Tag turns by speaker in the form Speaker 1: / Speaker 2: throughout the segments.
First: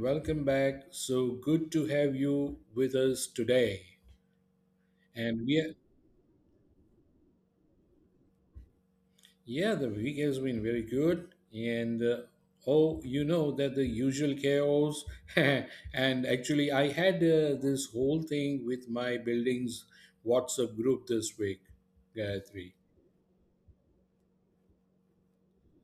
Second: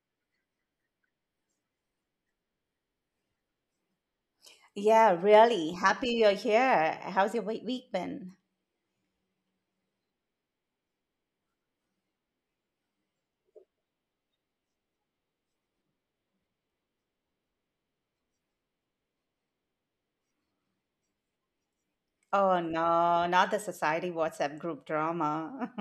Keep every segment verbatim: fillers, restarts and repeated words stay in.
Speaker 1: welcome back. So good to have you with us today.
Speaker 2: Yeah,
Speaker 1: And we,
Speaker 2: really.
Speaker 1: are,
Speaker 2: Happy you're here. How's your wee- week been?
Speaker 1: yeah, the week has been very good. And uh, oh, you know that the usual chaos. And actually, I had uh, this whole thing with my building's WhatsApp group this week,
Speaker 2: Oh
Speaker 1: Gayatri.
Speaker 2: no, not the society WhatsApp group drama.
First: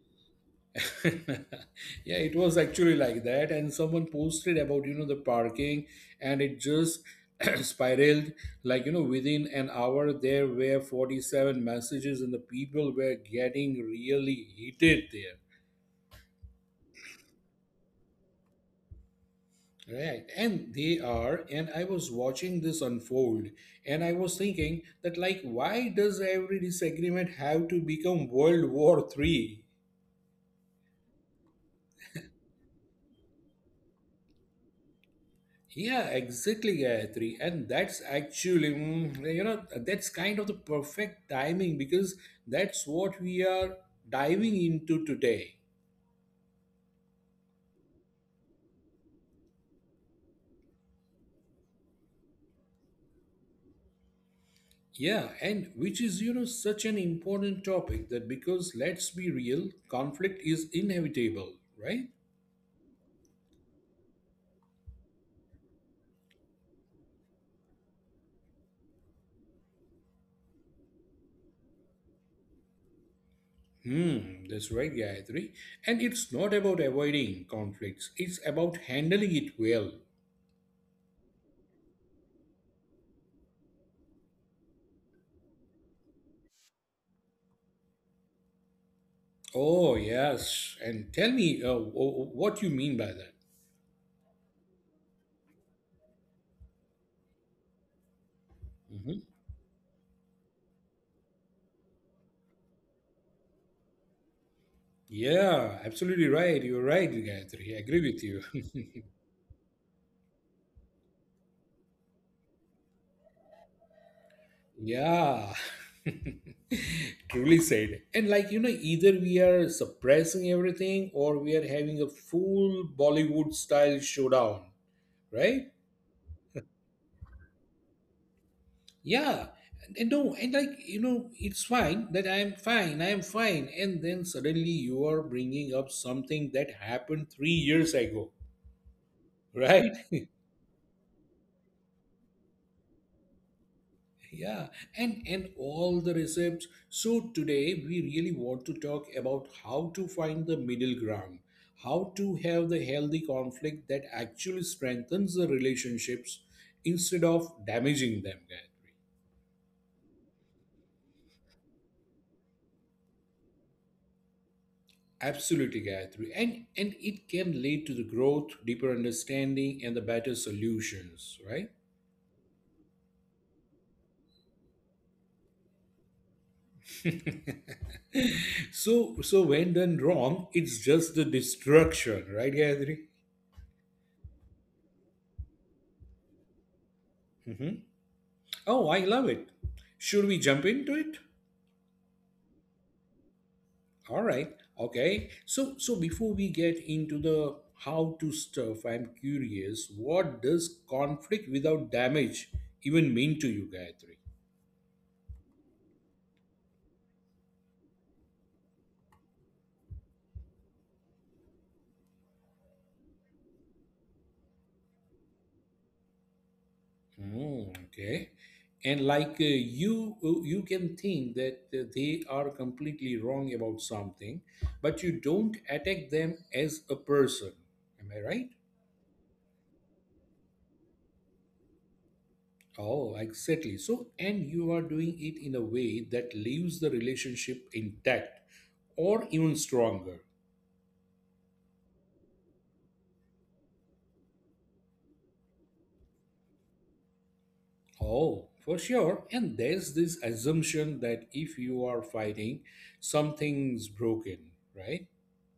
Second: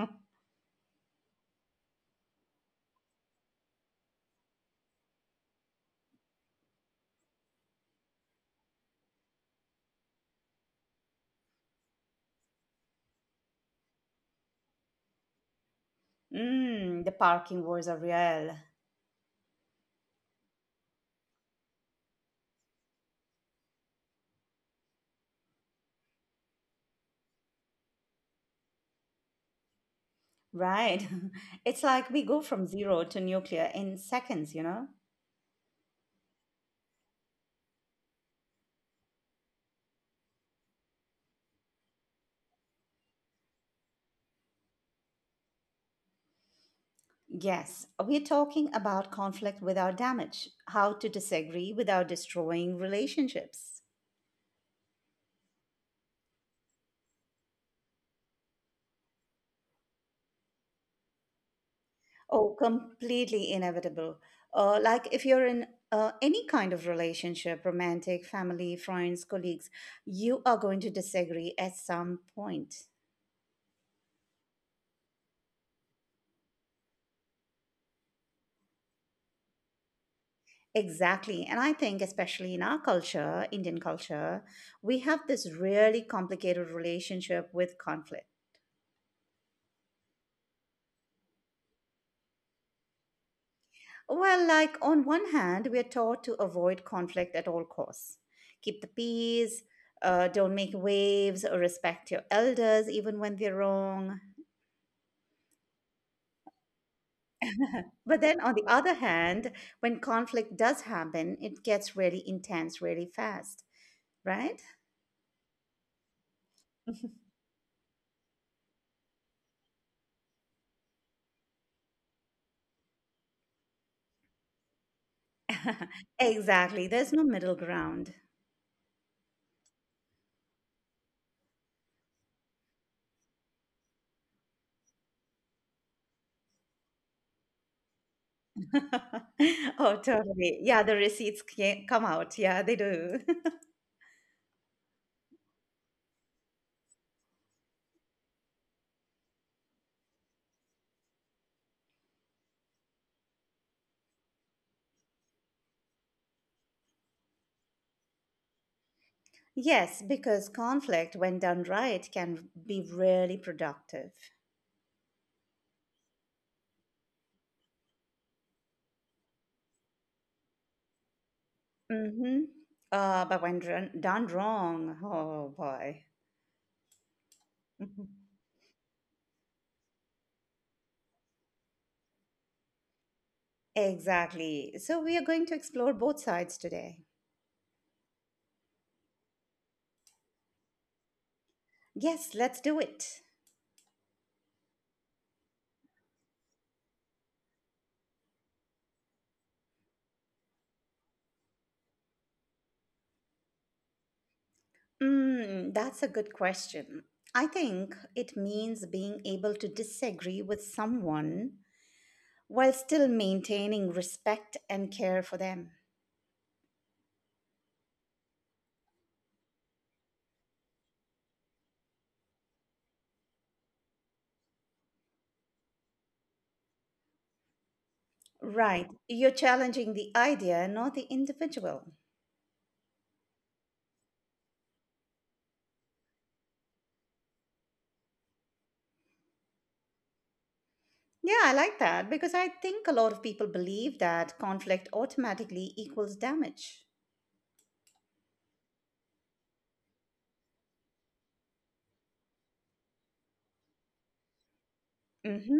Speaker 1: Yeah, it was actually like that, and someone posted about, you know the parking, and it just spiraled. Like, you know within an hour there were forty-seven messages, and the people were getting really heated there.
Speaker 2: mm, the parking wars are real.
Speaker 1: Right, and they are, and I was watching this unfold, and I was thinking that, like, why does every disagreement have to become World War three?
Speaker 2: Right. It's like we go from zero to nuclear in seconds, you know?
Speaker 1: Yeah, exactly, Gayatri. And that's actually, mm, you know, that's kind of the perfect timing, because that's what we are diving into today.
Speaker 2: Yes, we're talking about conflict without damage, how to disagree without destroying relationships.
Speaker 1: Yeah, and which is, you know, such an important topic, that because let's be real, conflict is inevitable, right?
Speaker 2: Oh, completely inevitable. Uh, like if you're in uh, any kind of relationship, romantic, family, friends, colleagues, you are going to disagree at some point.
Speaker 1: Hmm, that's right, Gayatri. And it's not about avoiding conflicts, it's about handling it well.
Speaker 2: Exactly. And I think, especially in our culture, Indian culture, we have this really complicated relationship with conflict.
Speaker 1: Oh, yes. And tell me uh, wh- wh- what you mean by that.
Speaker 2: Well, like on one hand, we are taught to avoid conflict at all costs, keep the
Speaker 1: Mm-hmm.
Speaker 2: peace, uh, don't make waves, or respect your elders even when they're wrong.
Speaker 1: Yeah, absolutely right. You're right, Gayatri. I agree with
Speaker 2: But
Speaker 1: you.
Speaker 2: then on the other hand, when conflict does happen, it gets really intense really fast, right?
Speaker 1: Yeah. Truly said. And like, you know, either we are suppressing everything or we are having a full Bollywood style showdown, right?
Speaker 2: Exactly. There's no middle ground.
Speaker 1: Yeah. And, and no, and like, you know, it's fine that I am fine, I am fine. And then suddenly you are bringing up something that happened three years ago, right?
Speaker 2: Oh, totally. Yeah, the receipts ca- come out. Yeah, they do.
Speaker 1: Yeah, and and all the recepts. So today we really want to talk about how to find the middle ground, how to have the healthy conflict that actually strengthens the relationships instead of damaging them, Gayatri.
Speaker 2: Yes, because conflict, when done right, can be really productive.
Speaker 1: Absolutely, Gayatri. And and it can lead to the growth, deeper understanding, and the better solutions, right?
Speaker 2: Mm-hmm. Uh, but when done done wrong, oh boy. Mhm.
Speaker 1: So so when done wrong, it's just the destruction, right, Gayatri?
Speaker 2: Exactly. So we are going to explore both sides today.
Speaker 1: Hmm. Oh, I love it. Should we jump into it?
Speaker 2: Yes, let's do it.
Speaker 1: All right. Okay. So so before we get into the how to stuff, I'm curious, what does conflict without damage even mean to you, Gayatri?
Speaker 2: Mm, that's a good question. I think it means being able to disagree with someone while still maintaining respect and care for them.
Speaker 1: Oh, okay. And like, uh, you, uh, you can think that uh, they are completely wrong about something, but you don't attack them as a person. Am I right?
Speaker 2: Right. You're challenging the idea, not the individual.
Speaker 1: Oh, exactly. So, and you are doing it in a way that leaves the relationship intact or even stronger.
Speaker 2: Yeah, I like that because I think a lot of people believe that conflict automatically equals damage.
Speaker 1: Oh, for sure. And there's this assumption that if you are fighting, something's broken, right?
Speaker 2: Hmm.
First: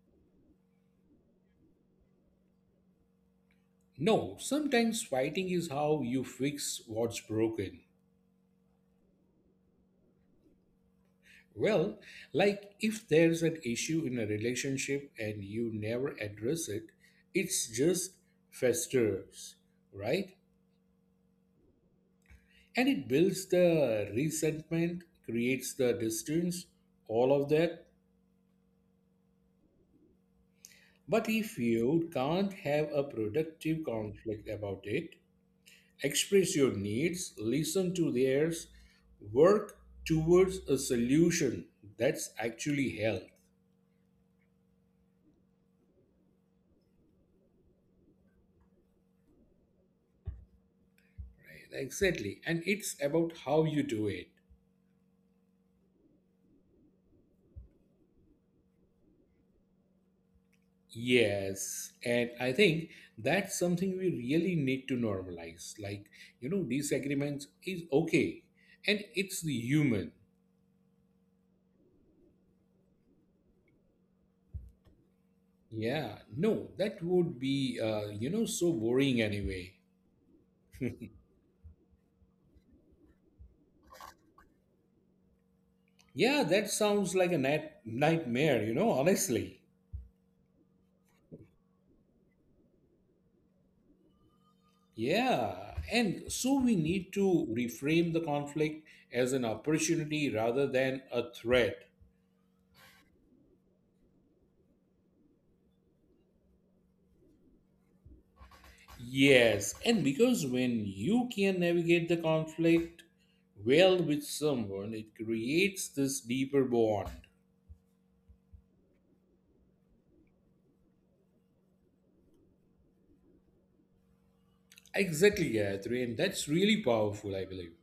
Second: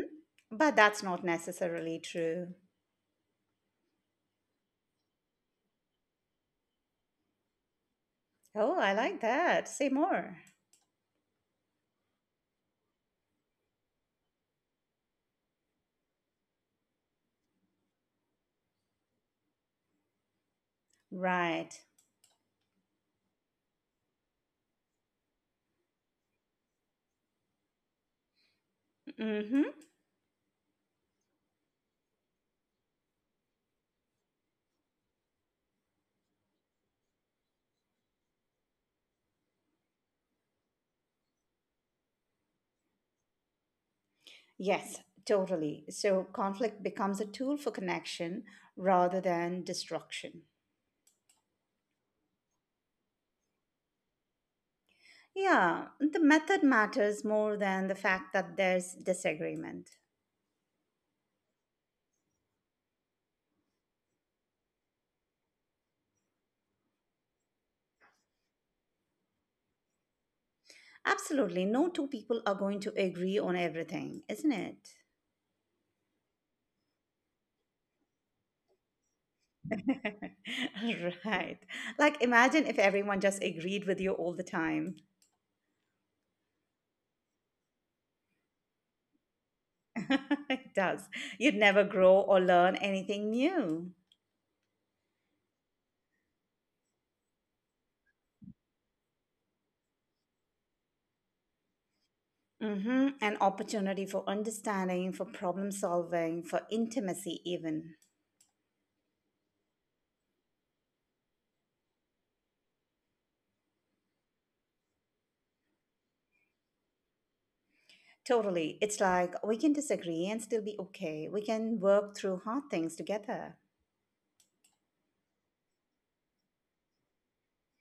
Speaker 2: But that's not necessarily true.
Speaker 1: No, sometimes fighting is how you fix what's broken.
Speaker 2: Oh, I like that. Say more.
Speaker 1: Well, like if there's an issue in a relationship and you never address it, it's just festers, right?
Speaker 2: Right.
Speaker 1: And it builds the resentment, creates the distance, all of that.
Speaker 2: Hmm.
Speaker 1: But if you can't have a productive conflict about it, express your needs, listen to theirs, work towards a solution, that's actually health.
Speaker 2: Yes, totally. So conflict becomes a tool for connection rather than destruction.
Speaker 1: Right? Exactly. And it's about how you do it.
Speaker 2: Yeah, the method matters more than the fact that there's disagreement.
Speaker 1: Yes, and I think that's something we really need to normalize. Like, you know, disagreements is okay, and it's the human.
Speaker 2: Absolutely, no two people are going to agree on everything, isn't it?
Speaker 1: Yeah, no, that would be, uh, you know, so boring anyway.
Speaker 2: Right. Like, imagine if everyone just agreed with you all the time.
Speaker 1: Yeah, that sounds like a night- nightmare, you know, honestly.
Speaker 2: It does. You'd never grow or learn anything new.
Speaker 1: Yeah. And so we need to reframe the conflict as an opportunity rather than a threat.
Speaker 2: Hmm. An opportunity for understanding, for problem solving, for intimacy, even.
Speaker 1: Yes. And because when you can navigate the conflict well with someone, it creates this deeper bond.
Speaker 2: Totally. It's like we can disagree and still be okay. We can work through hard things together.
Speaker 1: Exactly, Gayatri. And that's really powerful, I believe.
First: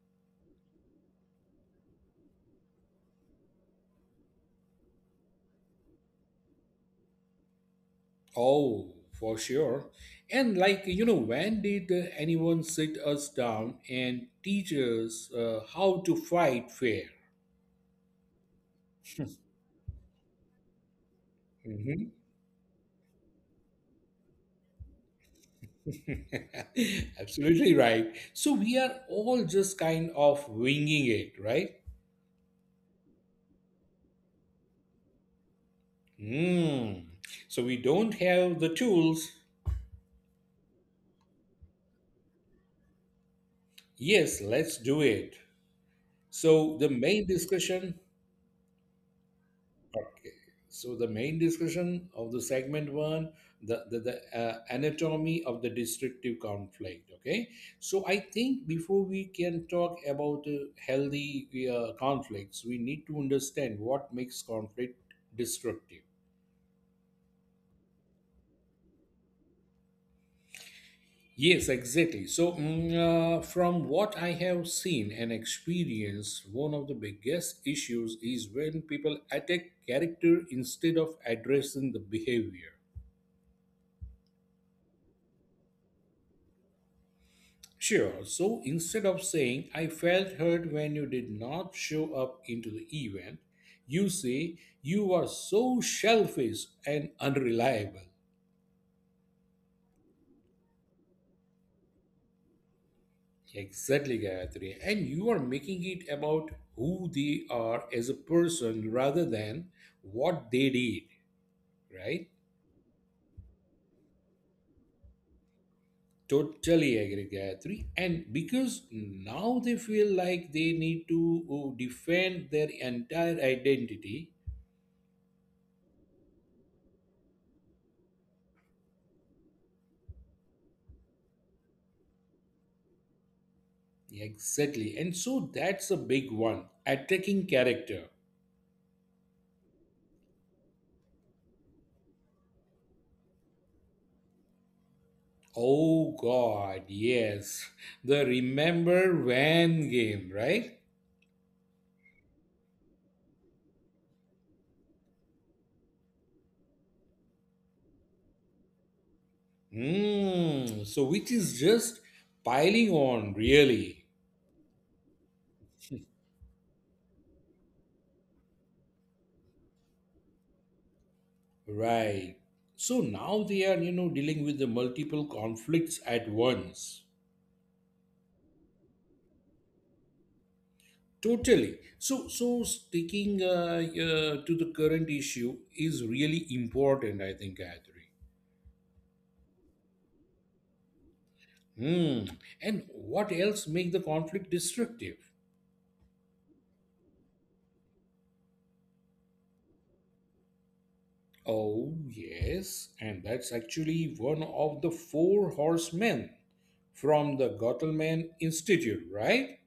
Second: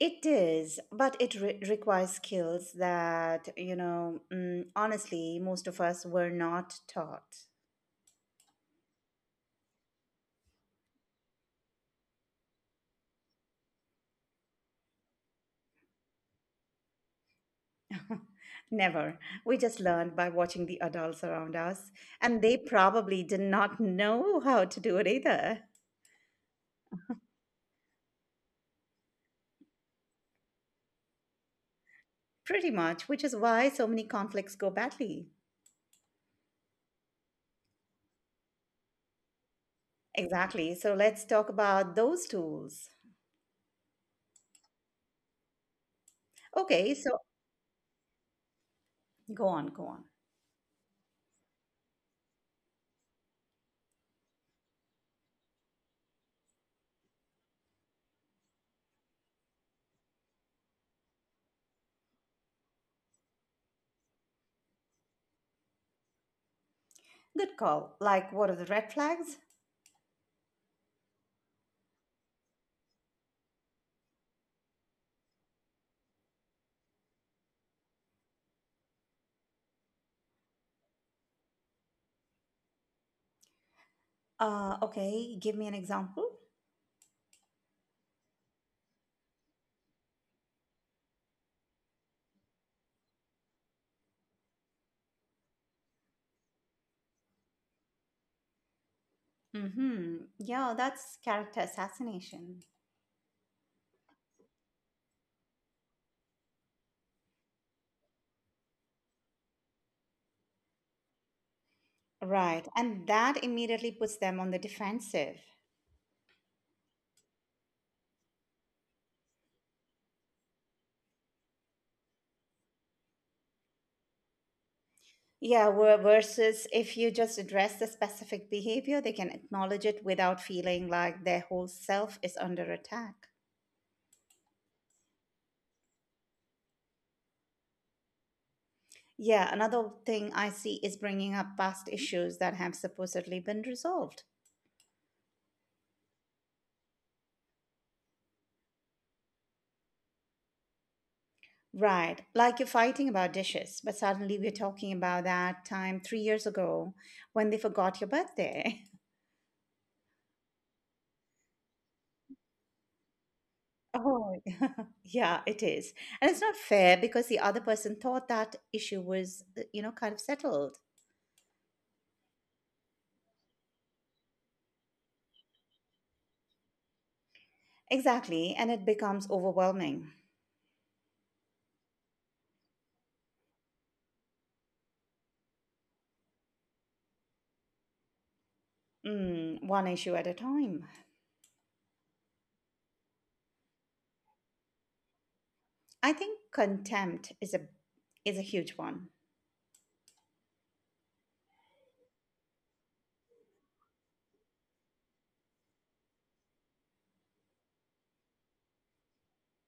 Speaker 2: It is, but it re- requires skills that, you know, mm, honestly, most of us were not taught.
Speaker 1: Oh, for sure. And like, you know, when did uh, anyone sit us down and teach us uh, how to fight fair?
Speaker 2: Never. We just learned by watching the adults around us,
Speaker 1: Mhm.
Speaker 2: and they probably did not know how to do it either.
Speaker 1: Absolutely right. So we are all just kind of winging it, right?
Speaker 2: Pretty much, which is why so many conflicts go badly.
Speaker 1: Hmm. So we don't have the tools.
Speaker 2: Exactly. So let's talk about those tools.
Speaker 1: Yes, let's do it. So the
Speaker 2: Okay, so
Speaker 1: main discussion
Speaker 2: go on, go on.
Speaker 1: Okay. So the main discussion of the segment one, the the, the uh, anatomy of the destructive conflict. Okay. So I think before we can talk about uh, healthy uh, conflicts, we need to understand what makes conflict destructive.
Speaker 2: Good call. Like, what are the red flags?
Speaker 1: Yes, exactly. So, mm, uh, from what I have seen and experienced, one of the biggest issues is when people attack character instead of addressing the behavior.
Speaker 2: Uh, okay, give me an example.
Speaker 1: Sure. So instead of saying, I felt hurt when you did not show up into the event, you say, you are so selfish and unreliable.
Speaker 2: Mm-hmm. Yeah, that's character assassination.
Speaker 1: Exactly, Gayatri. And you are making it about who they are as a person rather than what they did, right?
Speaker 2: Right. And that immediately puts them on the defensive.
Speaker 1: Totally agree, Gayatri. And because now they feel like they need to uh, defend their entire identity.
Speaker 2: Yeah, where- versus if you just address the specific behavior, they can acknowledge it without feeling like their whole self is under attack.
Speaker 1: Exactly. And so that's a big one. Attacking character.
Speaker 2: Yeah, another thing I see is bringing up past issues that have supposedly been resolved.
Speaker 1: Oh god, yes. The remember when game, right?
Speaker 2: Right. Like you're fighting about dishes, but suddenly we're talking about that time three years ago when they forgot your birthday.
Speaker 1: Hmm. So which is just piling on really.
Speaker 2: Oh, yeah, it is. And it's not fair because the other person thought that issue was, uh, you know, kind of settled.
Speaker 1: Right. So now they are, you know, dealing with the multiple conflicts at once.
Speaker 2: Exactly. And it becomes overwhelming.
Speaker 1: Totally. So so sticking uh, uh, to the current issue is really important, I think, Gayatri.
Speaker 2: Mm, one issue at a time.
Speaker 1: Hmm. And what else make the conflict destructive?
Speaker 2: I think contempt is a is a huge one.
Speaker 1: Oh, yes, and that's actually one of the four horsemen from the Gottleman Institute, right?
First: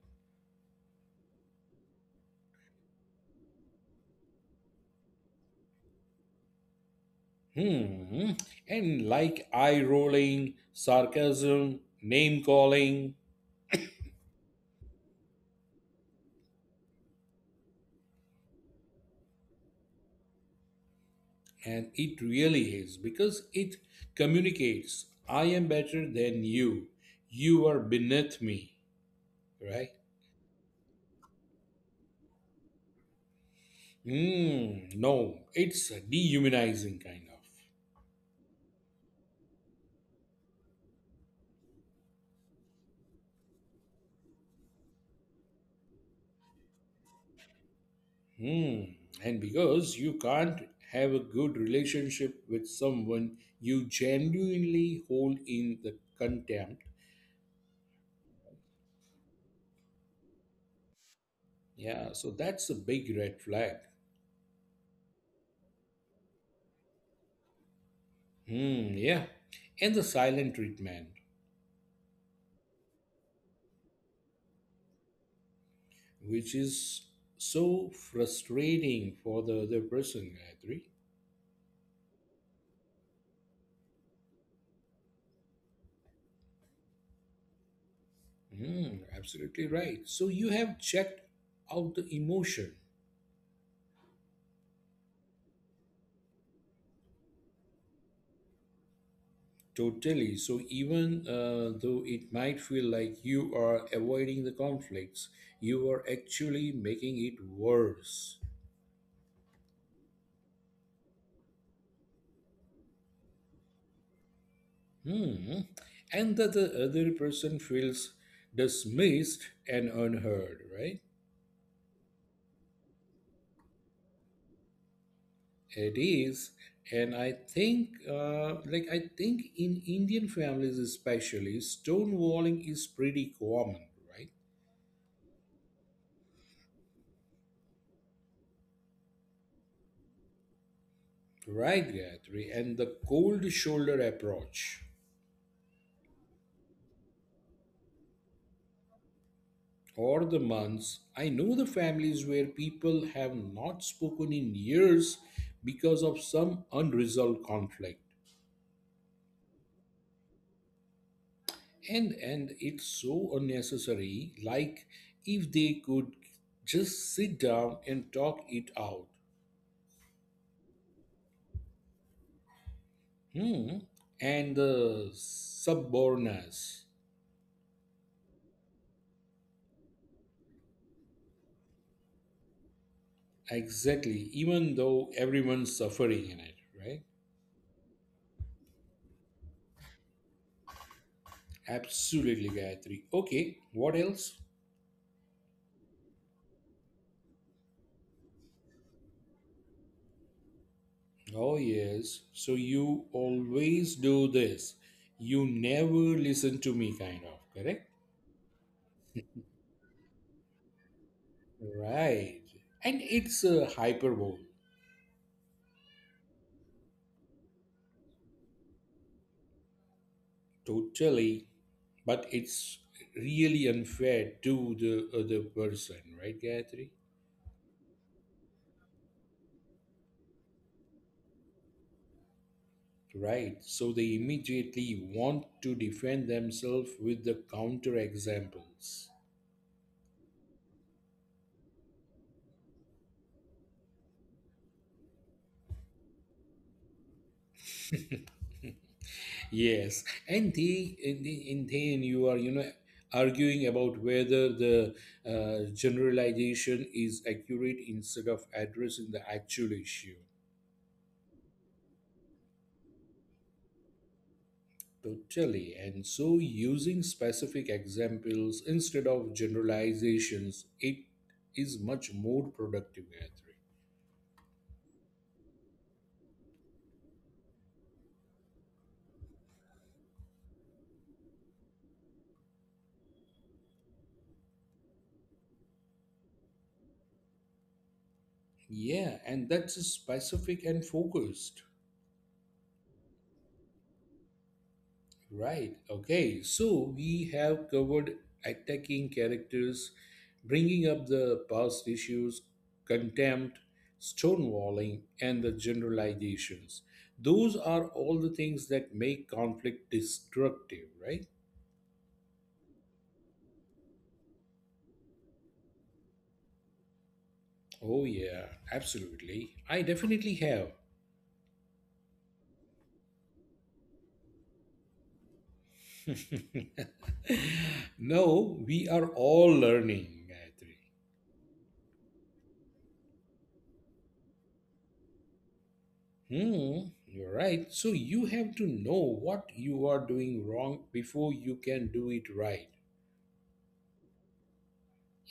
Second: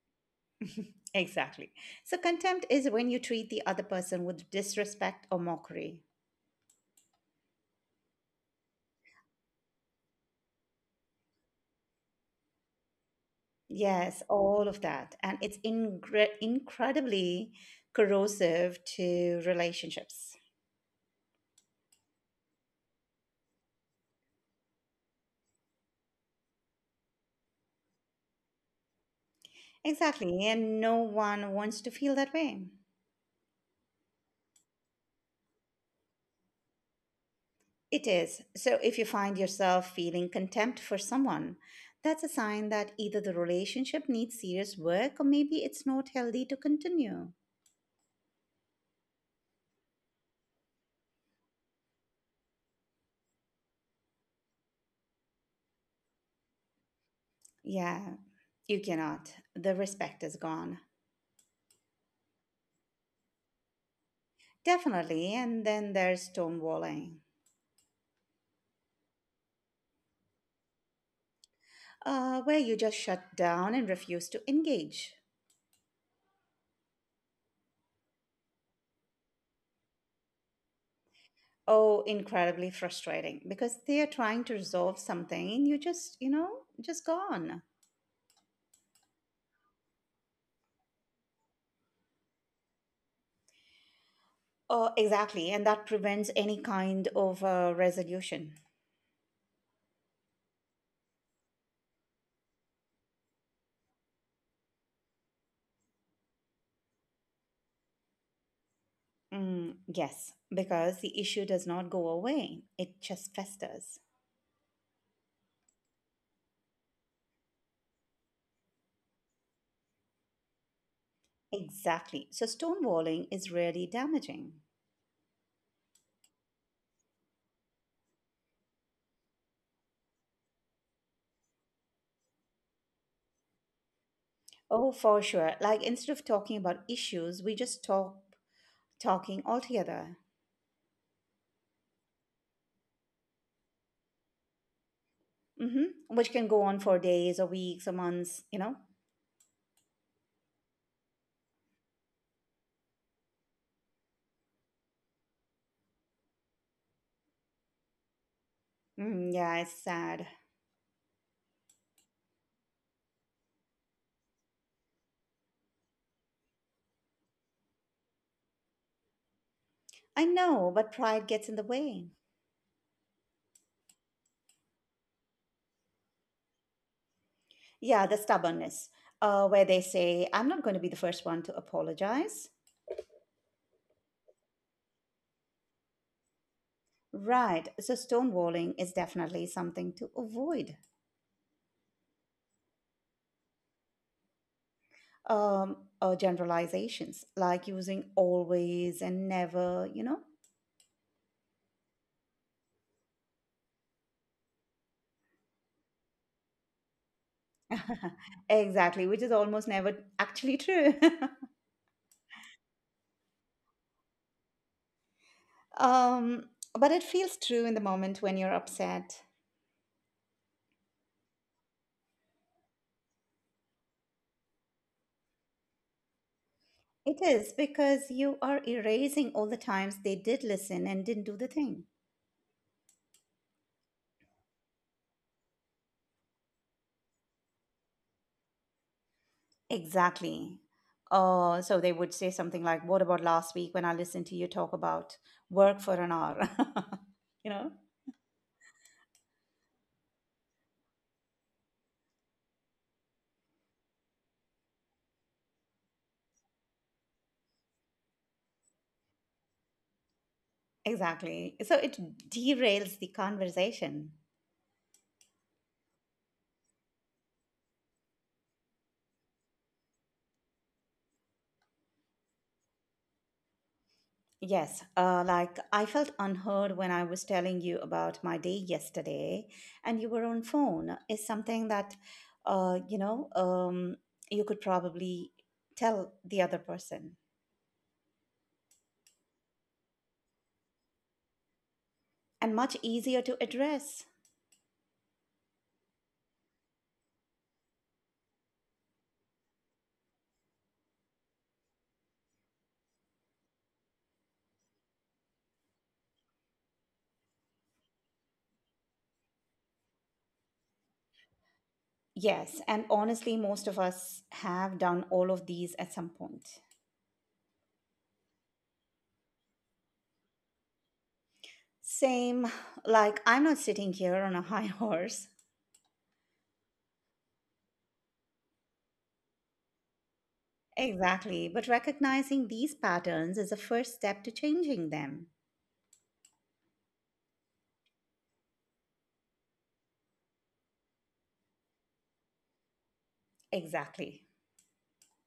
Speaker 2: Exactly. So contempt is when you treat the other person with disrespect or mockery.
Speaker 1: Hmm. And like eye rolling, sarcasm, name calling,
Speaker 2: Yes, all of that. And it's ingre- incredibly corrosive to relationships.
Speaker 1: and it really is because it communicates I am better than you. You are beneath me, right?
Speaker 2: Exactly. And no one wants to feel that way.
Speaker 1: Hmm. No, it's dehumanizing kind of.
Speaker 2: It is. So if you find yourself feeling contempt for someone, that's a sign that either the relationship needs serious work or maybe it's not healthy to continue.
Speaker 1: Hmm. And because you can't have a good relationship with someone you genuinely hold in the contempt.
Speaker 2: Yeah, you cannot. The respect is gone.
Speaker 1: Yeah, so that's a big red flag.
Speaker 2: Definitely. And then there's stonewalling,
Speaker 1: Hmm, yeah. And the silent treatment,
Speaker 2: uh, where you just shut down and refuse to engage.
Speaker 1: which is so frustrating for the other person, Gayatri.
Speaker 2: Oh, incredibly frustrating because they are trying to resolve something and you just, you know, just gone.
Speaker 1: Hmm, absolutely right. So you have checked out the emotion.
Speaker 2: Oh, exactly. And that prevents any kind of uh, resolution.
Speaker 1: Totally. So, even uh, though it might feel like you are avoiding the conflicts, you are actually making it worse.
Speaker 2: Mm, yes, because the issue does not go away, it just festers.
Speaker 1: Hmm. And that the other person feels dismissed and unheard, right?
Speaker 2: Exactly. So stonewalling is really damaging.
Speaker 1: It is. And I think, uh, like, I think in Indian families especially, stonewalling is pretty common, right?
Speaker 2: Oh, for sure. Like, instead of talking about issues, we just talk talking altogether,
Speaker 1: Right, Gayatri. And the cold shoulder approach.
Speaker 2: mm-hmm, which can go on for days or weeks or months, you know?
Speaker 1: Or the months. I know the families where people have not spoken in years because of some unresolved conflict.
Speaker 2: Mm, yeah, it's sad.
Speaker 1: And and it's so unnecessary, like if they could just sit down and talk it out.
Speaker 2: I know, but pride gets in the way.
Speaker 1: Hmm. And the suborners.
Speaker 2: Yeah, the stubbornness, uh, where they say, I'm not going to be the first one to apologize.
Speaker 1: Exactly, even though everyone's suffering in it, right?
Speaker 2: Right. So stonewalling is definitely something to avoid.
Speaker 1: Absolutely, Gayatri. Okay, what else?
Speaker 2: Um, uh, generalizations like using always and never, you know?
Speaker 1: Oh, yes. So you always do this. You never listen to me, kind of, correct?
Speaker 2: Exactly, which is almost never actually true.
Speaker 1: Right. And it's a hyperbole,
Speaker 2: um, but it feels true in the moment when you're upset.
Speaker 1: totally. But it's really unfair to the other person, right, Gayatri?
Speaker 2: It is because you are erasing all the times they did listen and didn't do the thing.
Speaker 1: Right. So they immediately want to defend themselves with the counter examples.
Speaker 2: Exactly. Uh, so they would say something like, What about last week when I listened to you talk about work for an hour? You know?
Speaker 1: Yes, and the in the in then you are, you know arguing about whether the uh, generalization is accurate instead of addressing the actual issue.
Speaker 2: Exactly. So it derails the conversation.
Speaker 1: Totally, and so using specific examples instead of generalizations, it is much more productive. I think.
Speaker 2: Yes, uh, like I felt unheard when I was telling you about my day yesterday, and you were on phone. Is something that, uh, you know, um, you could probably tell the other person,
Speaker 1: Yeah, and that's specific and focused.
Speaker 2: and much easier to address.
Speaker 1: Right. Okay. So we have covered attacking characters, bringing up the past issues, contempt, stonewalling, and the generalizations. Those are all the things that make conflict destructive, right?
Speaker 2: Yes, and honestly, most of us have done all of these at some point.
Speaker 1: Oh, yeah, absolutely. I definitely have.
Speaker 2: Same, like I'm not sitting here on a high horse.
Speaker 1: No, we are all learning, Gayatri.
Speaker 2: Exactly, but recognizing these patterns is a first step to changing them.
Speaker 1: Hmm, you're right. So you have to know what you are doing wrong before you can do it right.
Speaker 2: Exactly.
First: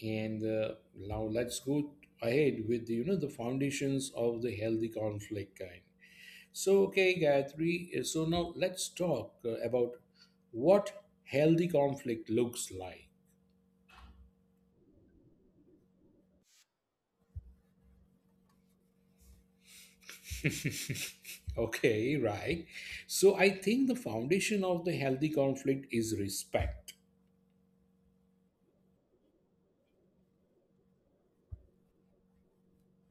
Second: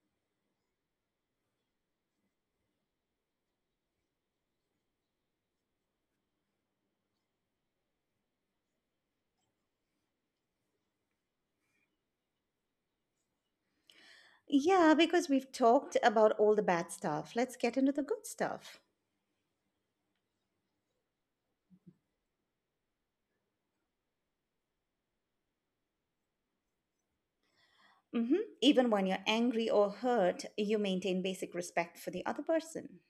Speaker 1: And uh, now let's go ahead with the, you know the foundations of the healthy conflict kind. So okay, Gayatri. uh, So now let's talk uh, about what healthy conflict looks like.
Speaker 2: Yeah, because we've talked about all the bad stuff. Let's get into the good stuff.
Speaker 1: Okay, right. So I think the foundation of the healthy conflict is respect.
Speaker 2: Hmm. Even when you're angry or hurt, you maintain basic respect for the other person.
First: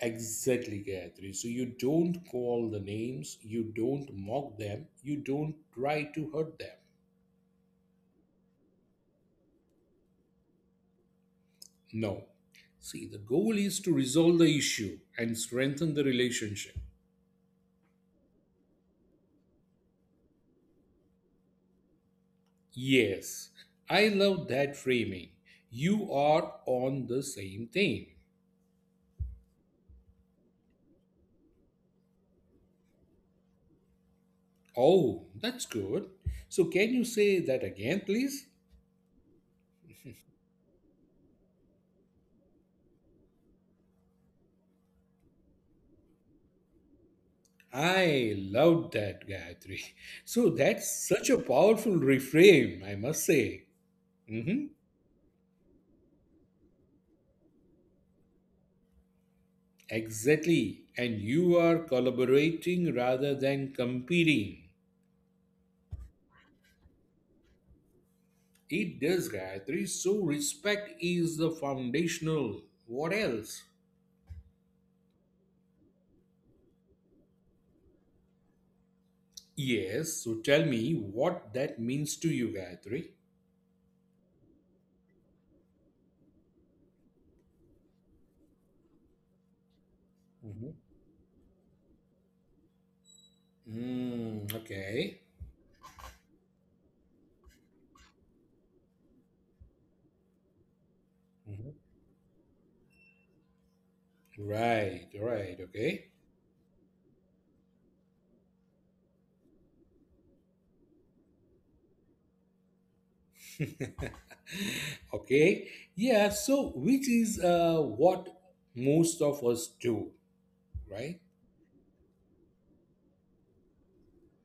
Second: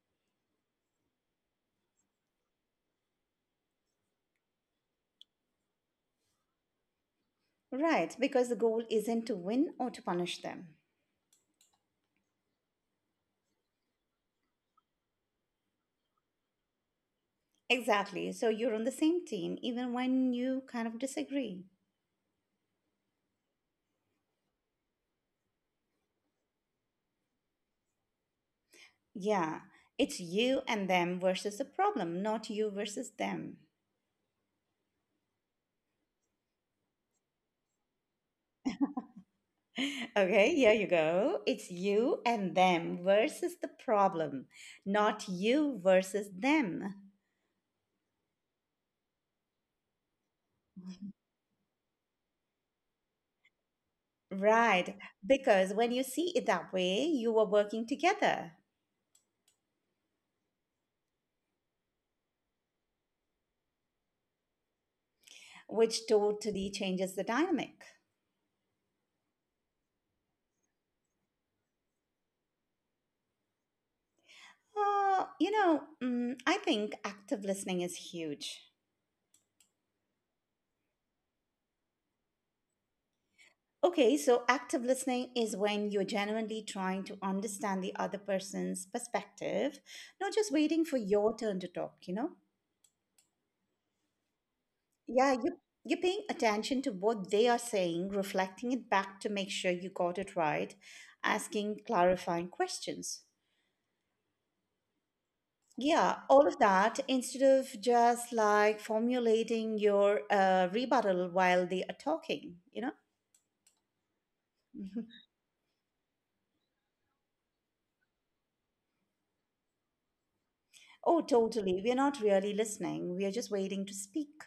Speaker 1: Exactly, Gayatri. So you don't call the names, you don't mock them, you don't try to hurt them.
Speaker 2: Right, because the goal isn't to win or to punish them.
Speaker 1: No. See, the goal is to resolve the issue and strengthen the relationship.
Speaker 2: Exactly. So you're on the same team, even when you kind of disagree.
Speaker 1: Yes, I love that framing. You are on the same team.
Speaker 2: Yeah, it's you and them versus the problem, not you versus them.
Speaker 1: Oh, that's good. So, can you say that again, please?
Speaker 2: Okay, here you go. It's you and them versus the problem, not you versus them.
Speaker 1: I love that, Gayatri. So, that's such a powerful reframe, I must say. Mhm.
Speaker 2: Right, because when you see it that way, you are working together,
Speaker 1: Exactly. And you are collaborating rather than competing.
Speaker 2: which totally changes the dynamic.
Speaker 1: It does, Gayatri. So respect is the foundational. What else?
Speaker 2: Uh, you know, mm, I think active listening is huge.
Speaker 1: Yes. So tell me what that means to you, Gayatri.
Speaker 2: Okay, so active listening is when you're genuinely trying to understand the other person's perspective, not just
Speaker 1: Mhm.
Speaker 2: waiting for your turn to talk, you know?
Speaker 1: Mm, okay.
Speaker 2: Yeah, you, you're paying attention to what they are saying, reflecting it back to make sure you got it right,
Speaker 1: Mhm.
Speaker 2: asking clarifying questions.
Speaker 1: Right. Right. Okay.
Speaker 2: Yeah, all of that instead of just like formulating your uh, rebuttal while they are talking, you know?
Speaker 1: Okay. Yeah. So which is uh, what most of us do, right?
Speaker 2: Oh, totally. We're not really listening. We are just waiting to speak.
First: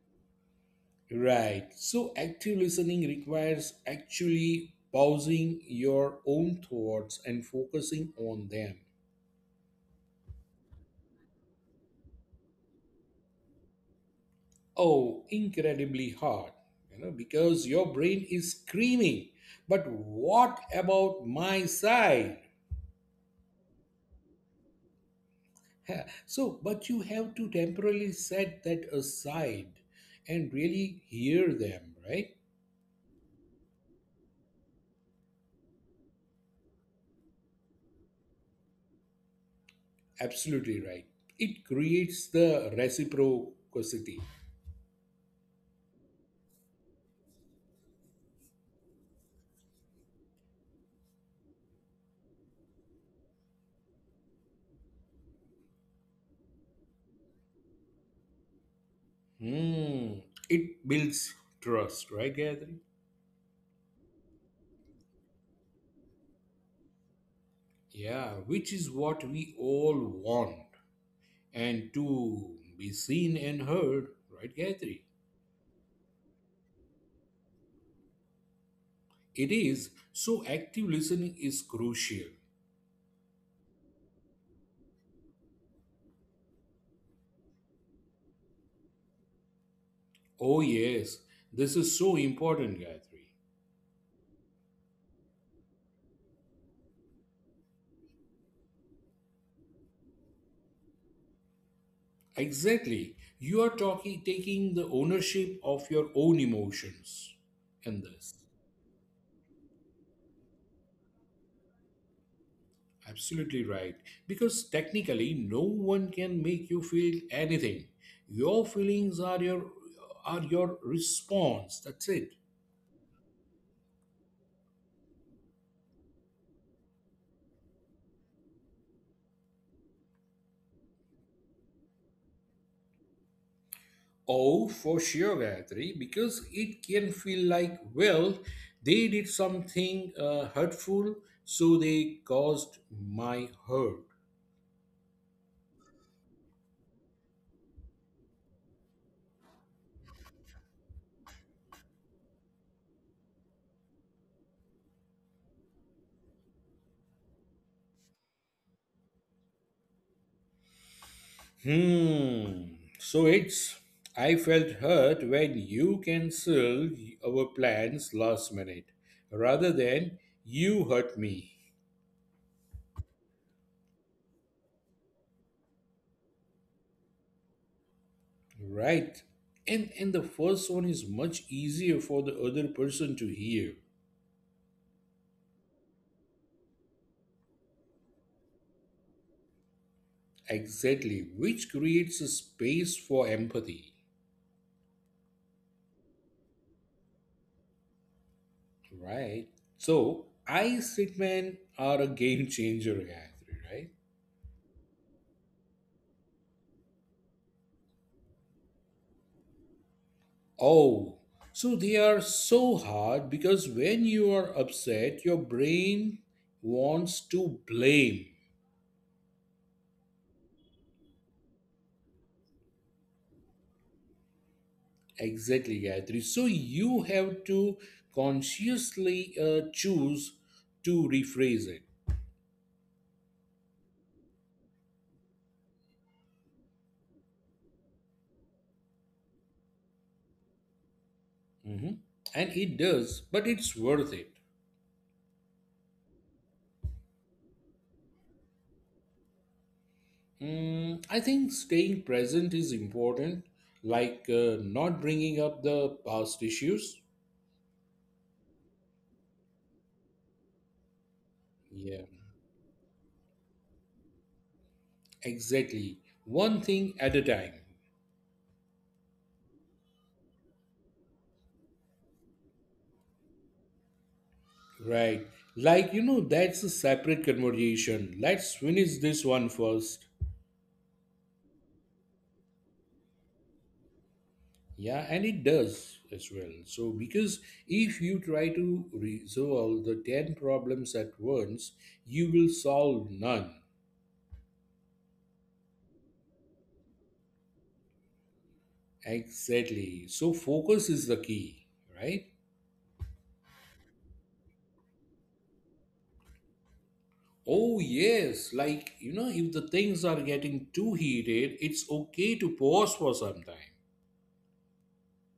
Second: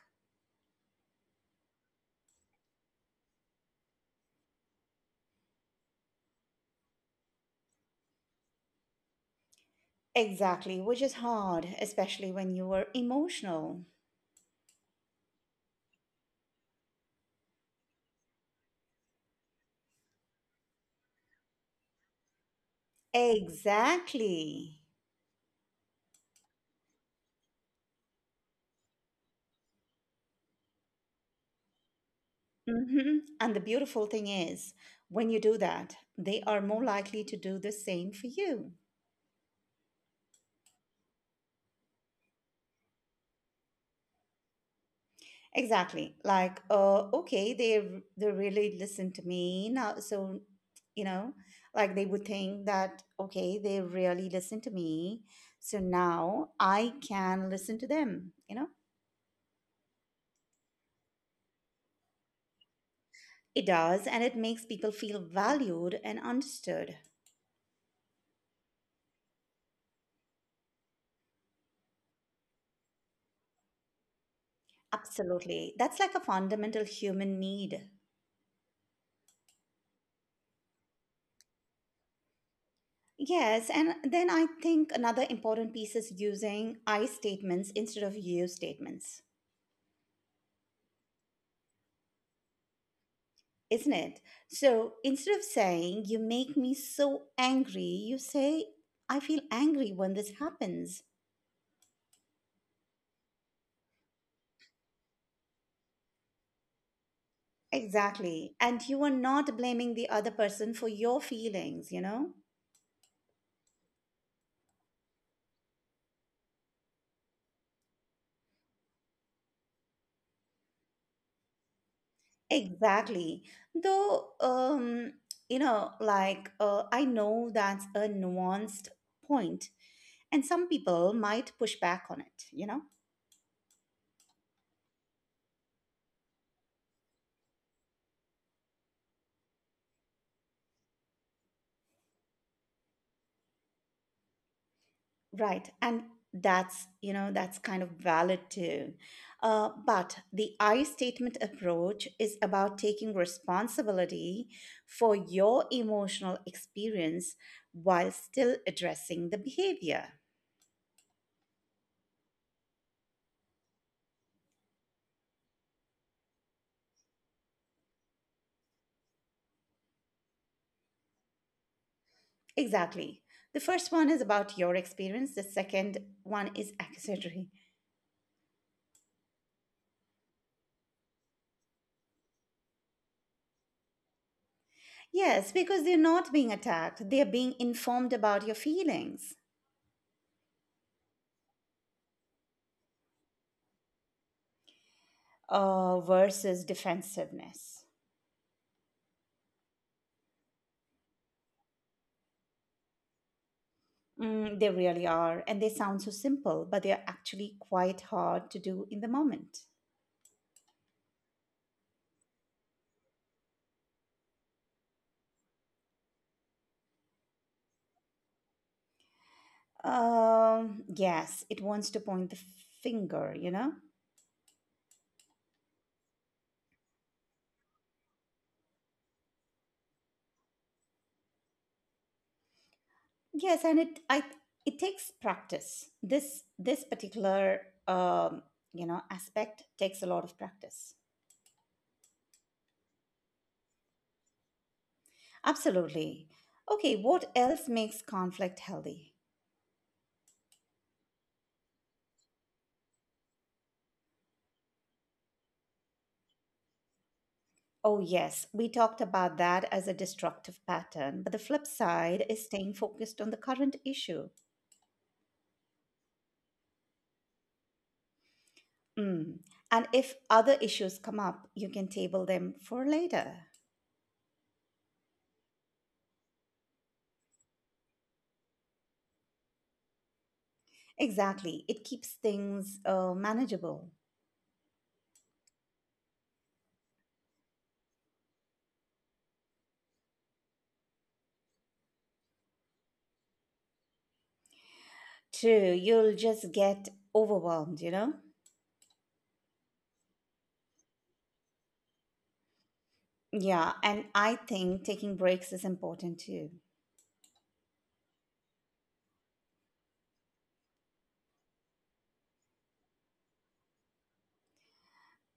Speaker 1: Right. So active listening requires actually pausing your own thoughts and focusing on them.
Speaker 2: Exactly, which is hard, especially when you are emotional.
Speaker 1: Oh, incredibly hard, you know, because your brain is screaming. But what about my side?
Speaker 2: Exactly.
Speaker 1: Ha. So, but you have to temporarily set that aside and really hear them, right?
Speaker 2: Hmm. And the beautiful thing is, when you do that, they are more likely to do the same for you.
Speaker 1: Absolutely right. It creates the reciprocity.
Speaker 2: Exactly. Like, uh, okay, they they really listen to me now. So, you know, like they would think that okay, they really listen to me. So now I can listen to them. You know,
Speaker 1: Hmm. It builds trust, right, Gayatri?
Speaker 2: it does, and it makes people feel valued and understood.
Speaker 1: Yeah, which is what we all want. And to be seen and heard, right, Gayatri?
Speaker 2: Absolutely, that's like a fundamental human need.
Speaker 1: It is. So active listening is crucial.
Speaker 2: Yes, and then I think another important piece is using I statements instead of you statements.
Speaker 1: Oh, yes. This is so important, Gayatri.
Speaker 2: Isn't it? So instead of saying, you make me so angry, you say, I feel angry when this happens.
Speaker 1: Exactly. You are talking, taking the ownership of your own emotions in this.
Speaker 2: Exactly. And you are not blaming the other person for your feelings, you know?
Speaker 1: Absolutely right. Because technically, no one can make you feel anything. Your feelings are your are your response. That's it.
Speaker 2: Exactly. Though, um, you know, like, uh, I know that's a nuanced point, and some people might push back on it, you know?
Speaker 1: Oh, for sure, Gayatri, because it can feel like, well, they did something uh, hurtful, so they caused my hurt.
Speaker 2: Right. And that's, you know, that's kind of valid too. Uh, but the I statement approach is about taking responsibility for your emotional experience while still addressing the behavior.
Speaker 1: Hmm. So it's I felt hurt when you canceled our plans last minute, rather than you hurt me.
Speaker 2: Exactly. The first one is about your experience, the second one is accessory.
Speaker 1: Right. And and the first one is much easier for the other person to hear.
Speaker 2: Yes, because they're not being attacked, they're being informed about your feelings
Speaker 1: Exactly, which creates a space for empathy.
Speaker 2: uh, versus defensiveness.
Speaker 1: Right. So I statement are a game changer, Gayatri, right?
Speaker 2: Mm, they really are, and they sound so simple, but they are actually quite hard to do in the moment.
Speaker 1: Oh, so they are so hard because when you are upset, your brain wants to blame.
Speaker 2: Um, yes, it wants to point the finger, you know.
Speaker 1: Exactly, Gayatri. So you have to consciously uh, choose to rephrase it
Speaker 2: Yes, and it I it takes practice. This this particular um, you know aspect takes a lot of practice.
Speaker 1: hmm And it does, but it's worth it.
Speaker 2: Absolutely. Okay, what else makes conflict healthy?
Speaker 1: Mm, I think staying present is important, like uh, not bringing up the past issues.
Speaker 2: Oh, yes, we talked about that as a destructive pattern, but the flip
Speaker 1: Yeah,
Speaker 2: side is staying focused on the current issue.
Speaker 1: exactly. One thing at a time.
Speaker 2: Mm. And if other issues come up, you can table them for later.
Speaker 1: Right. Like, you know, that's a separate conversation. Let's finish this one first.
Speaker 2: Exactly. It keeps things uh, manageable.
Speaker 1: Yeah, and it does as well. So, because if you try to resolve the ten problems at once, you will solve none.
Speaker 2: True. You'll just get overwhelmed, you know?
Speaker 1: Exactly. So focus is the key, right?
Speaker 2: Yeah. And I think taking breaks is important too.
Speaker 1: Oh, yes. Like, you know, if the things are getting too heated, it's okay to pause for some time,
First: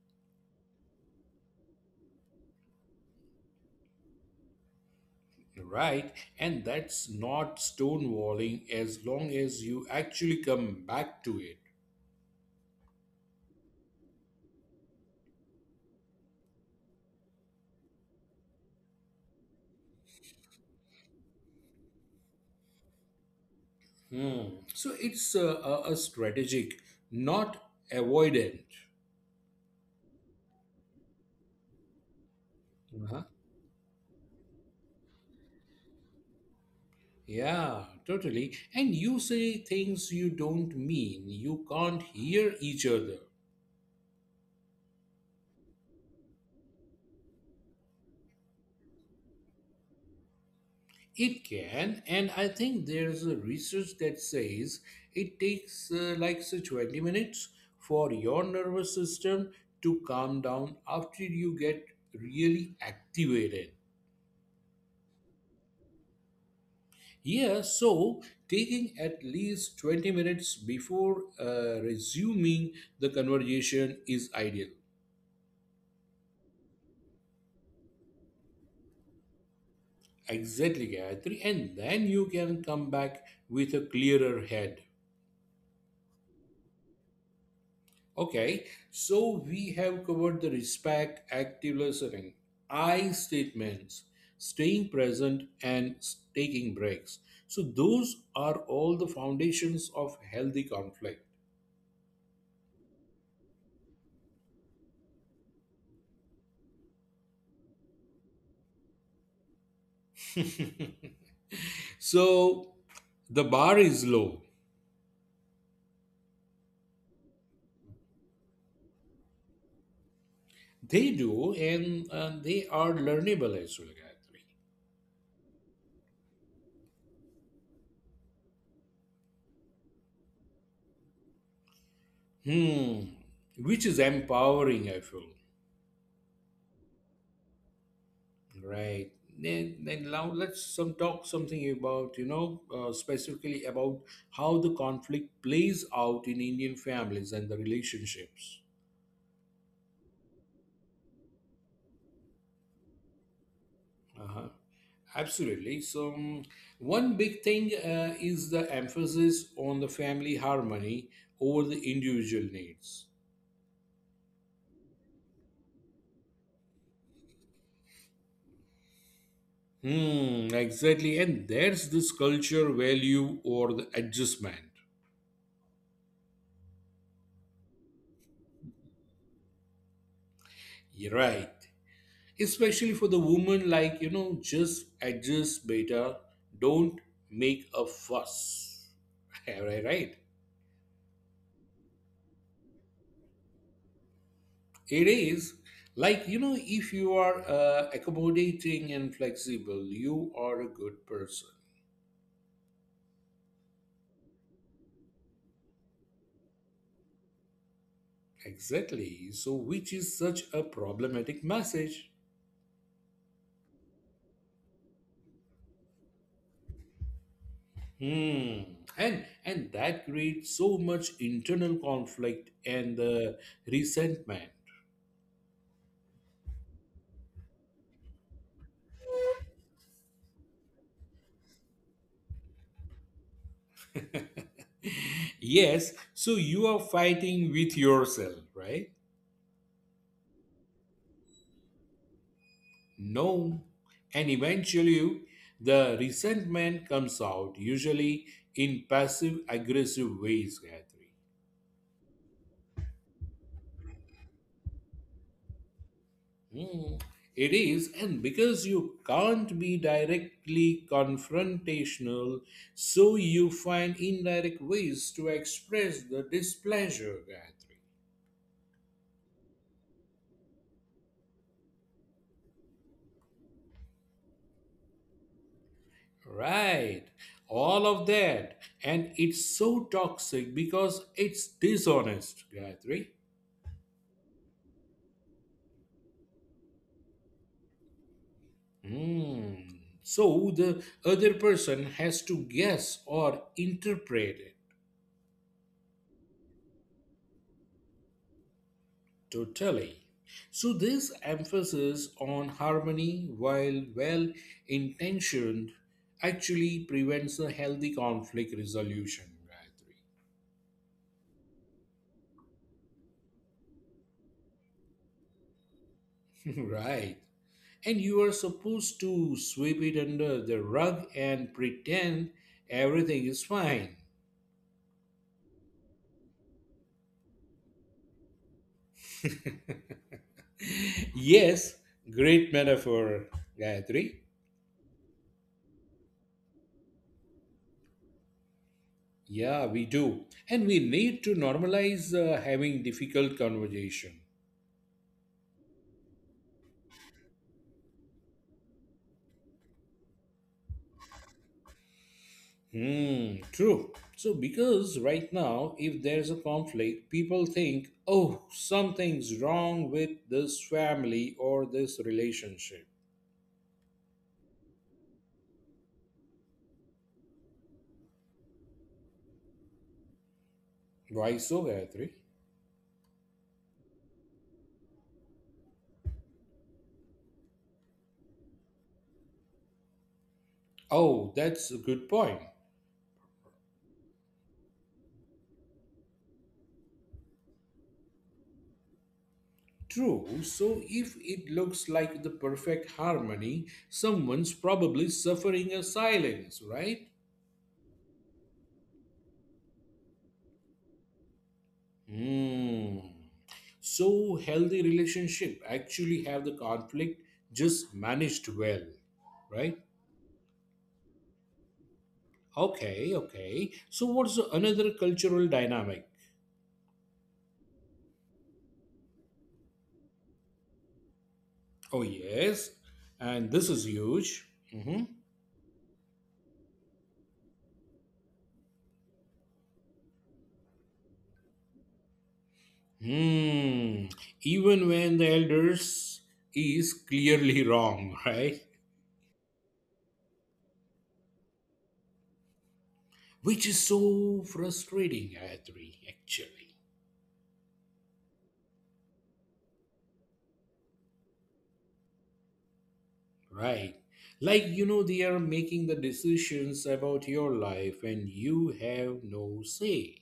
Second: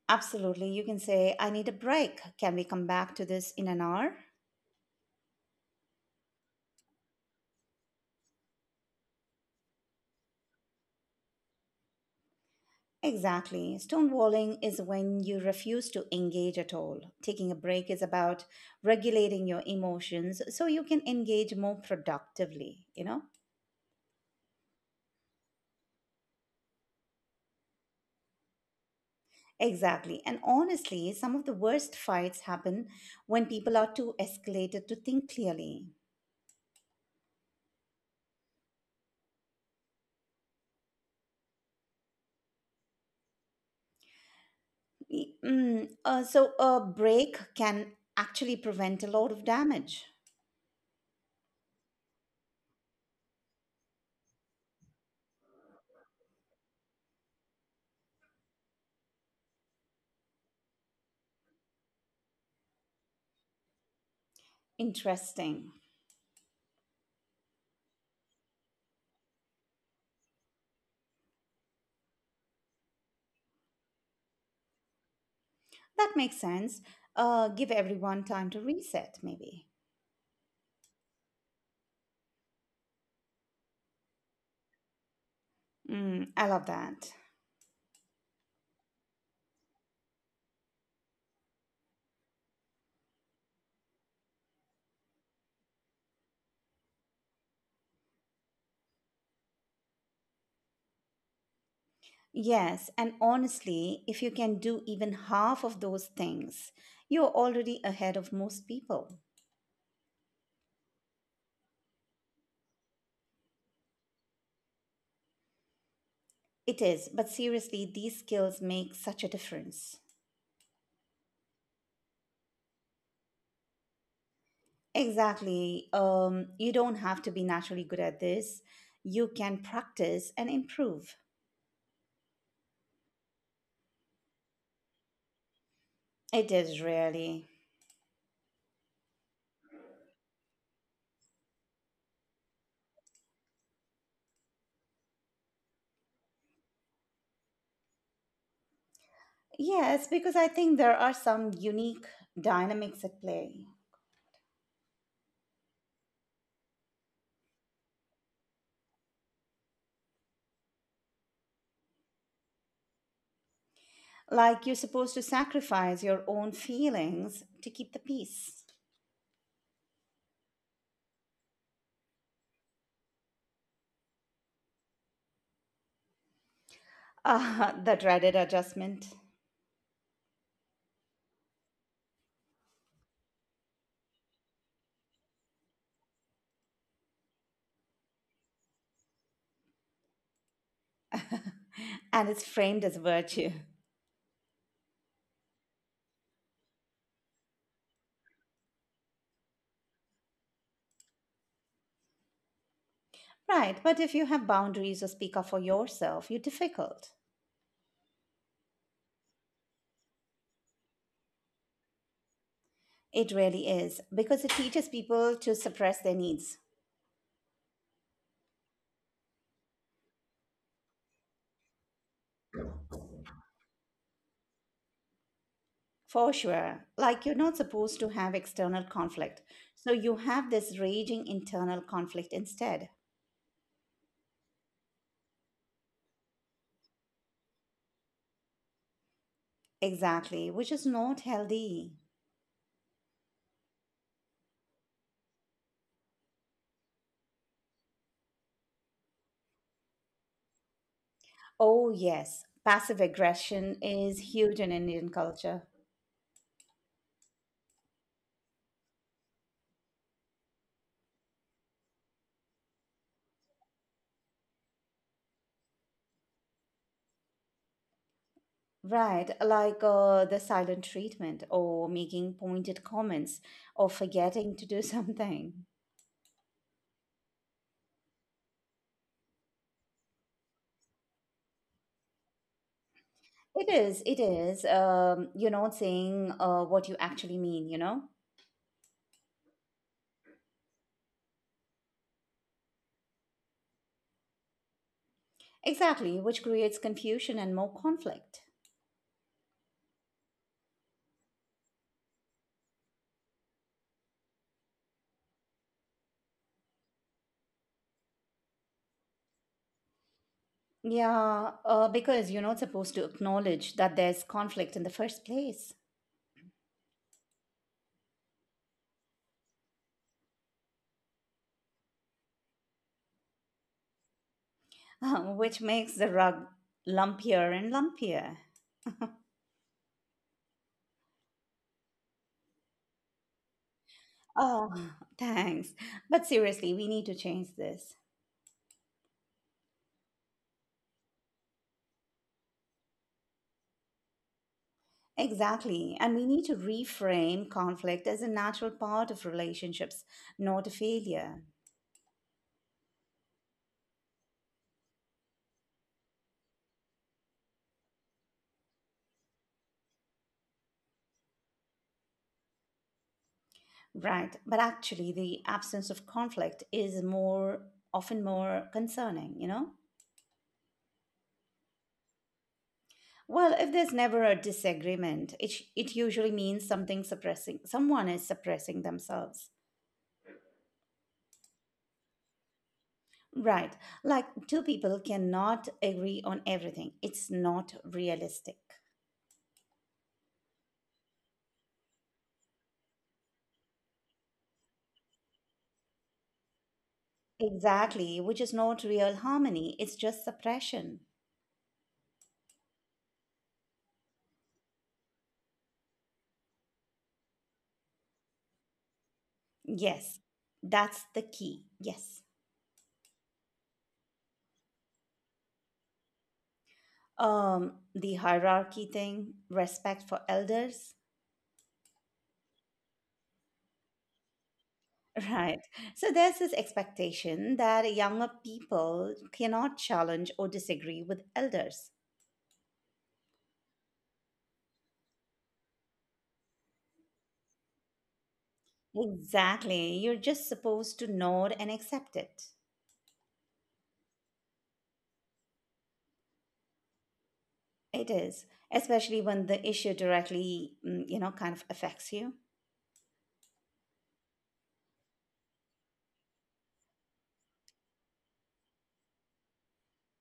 Speaker 2: Absolutely. You can say, I need a break. Can we come back to this in an hour?
Speaker 1: right? And that's not stonewalling as long as you actually come back to it.
Speaker 2: Exactly. Stonewalling is when you refuse to engage at all. Taking a break is about regulating your emotions so you can engage more productively, you know?
Speaker 1: Hmm. So it's a, a, a strategic, not avoidant.
Speaker 2: Exactly. And honestly, some of the worst fights happen
Speaker 1: Uh-huh.
Speaker 2: when people are too escalated to think clearly.
Speaker 1: Yeah, totally. And you say things you don't mean. You can't hear each other.
Speaker 2: Y- mm, uh, so a break can actually prevent a lot of damage.
Speaker 1: It can, and I think there's a research that says it takes uh, like say twenty minutes for your nervous system to calm down after you get really activated.
Speaker 2: Interesting.
Speaker 1: Yeah, so taking at least twenty minutes before uh, resuming the conversation is ideal.
Speaker 2: That makes sense. Uh, give everyone time to reset, maybe.
Speaker 1: Exactly, Gayatri, and then you can come back with a clearer head.
Speaker 2: Mm, I love that.
Speaker 1: Okay, so we have covered the respect, active listening, I statements, staying present, and s- taking breaks. So, those are all the foundations of healthy conflict.
Speaker 2: Yes. And honestly, if you can do even half of those things, you're already ahead of most people.
Speaker 1: So, the bar is low.
Speaker 2: It is. But seriously, these skills make such a difference.
Speaker 1: They do, and, and they are learnable as well, Gayatri.
Speaker 2: Exactly. Um, you don't have to be naturally good at this. You can practice and improve.
Speaker 1: Hmm, which is empowering, I feel.
Speaker 2: It is really.
Speaker 1: Right. Then, then now let's some talk something about you know uh, specifically about how the conflict plays out in Indian families and the relationships.
Speaker 2: Yes, because I think there are some unique dynamics at play.
Speaker 1: Uh-huh. Absolutely. So um, one big thing uh, is the emphasis on the family harmony over the individual needs.
Speaker 2: Like you're supposed to sacrifice your own feelings to keep the peace.
Speaker 1: Hmm. Exactly. And there's this culture value or the adjustment.
Speaker 2: Ah, the dreaded adjustment.
Speaker 1: You're right. Especially for the woman like you know just adjust beta, don't make a fuss. Am I right?
Speaker 2: And it's framed as virtue.
Speaker 1: It is, like you know if you are uh, accommodating and flexible, you are a good person.
Speaker 2: Right, but if you have boundaries or speak up for yourself, you're difficult.
Speaker 1: Exactly, so which is such a problematic message.
Speaker 2: It really is, because it teaches people to suppress their needs.
Speaker 1: Hmm. And and that creates so much internal conflict and uh, resentment.
Speaker 2: For sure. Like you're not supposed to have external conflict. So you have this raging internal conflict instead.
Speaker 1: Yes, so you are fighting with yourself, right?
Speaker 2: Exactly, which is not healthy.
Speaker 1: No. And eventually, the resentment comes out, usually in passive aggressive ways, Gayatri.
Speaker 2: Oh, yes. Passive aggression is huge in Indian culture.
Speaker 1: Hmm. It is, and because you can't be directly confrontational, so you find indirect ways to express the displeasure, Gayatri.
Speaker 2: Right, like uh, the silent treatment or making pointed comments or forgetting to do something.
Speaker 1: Right, all of that. And it's so toxic because it's dishonest, Gayatri.
Speaker 2: It is, it is. Um, you're not saying uh, what you actually mean, you know?
Speaker 1: Hmm. So the other person has to guess or interpret it.
Speaker 2: Exactly, which creates confusion and more conflict.
Speaker 1: Totally. So this emphasis on harmony, while well intentioned, actually prevents a healthy conflict resolution,
Speaker 2: Yeah, uh, because you're not supposed to acknowledge that there's conflict in the first place.
Speaker 1: Gayatri. Right. And you are supposed to sweep it under the rug and pretend everything is fine.
Speaker 2: which makes the rug lumpier and lumpier.
Speaker 1: Yes, great metaphor, Gayatri.
Speaker 2: Oh, thanks. But seriously, we need to change this.
Speaker 1: Yeah, we do. And we need to normalize uh, having difficult conversation.
Speaker 2: Exactly. And we need to reframe conflict as a natural part of relationships, not a failure.
Speaker 1: Hmm, true. So because right now if there's a conflict, people think, "Oh, something's wrong with this family or this relationship."
Speaker 2: Right. But actually, the absence of conflict is more often more concerning, you know?
Speaker 1: Why so, Gayatri?
Speaker 2: Well, if there's never a disagreement, it, sh- it usually means something suppressing, someone is suppressing themselves.
Speaker 1: Oh, that's a good point.
Speaker 2: Right. Like two people cannot agree on everything. It's not realistic.
Speaker 1: True. So if it looks like the perfect harmony, someone's probably suffering a silence, right?
Speaker 2: Exactly, which is not real harmony. It's just suppression.
Speaker 1: Hmm. So healthy relationship actually have the conflict just managed well, right?
Speaker 2: Yes, that's the key. Yes.
Speaker 1: Okay, okay. So what's the another cultural dynamic?
Speaker 2: Um, the hierarchy thing, respect for elders.
Speaker 1: Oh yes, and this is huge. hmm
Speaker 2: Right. So there's this expectation that younger people cannot challenge or disagree with elders.
Speaker 1: Hmm. Even when the elders is clearly wrong, right?
Speaker 2: Exactly. You're just supposed to nod and accept it.
Speaker 1: Which is so frustrating, Adri, actually,
Speaker 2: It is, especially when the issue directly, mm, you know, kind of affects you.
Speaker 1: right? Like you know, they are making the decisions about your life, and you have no say.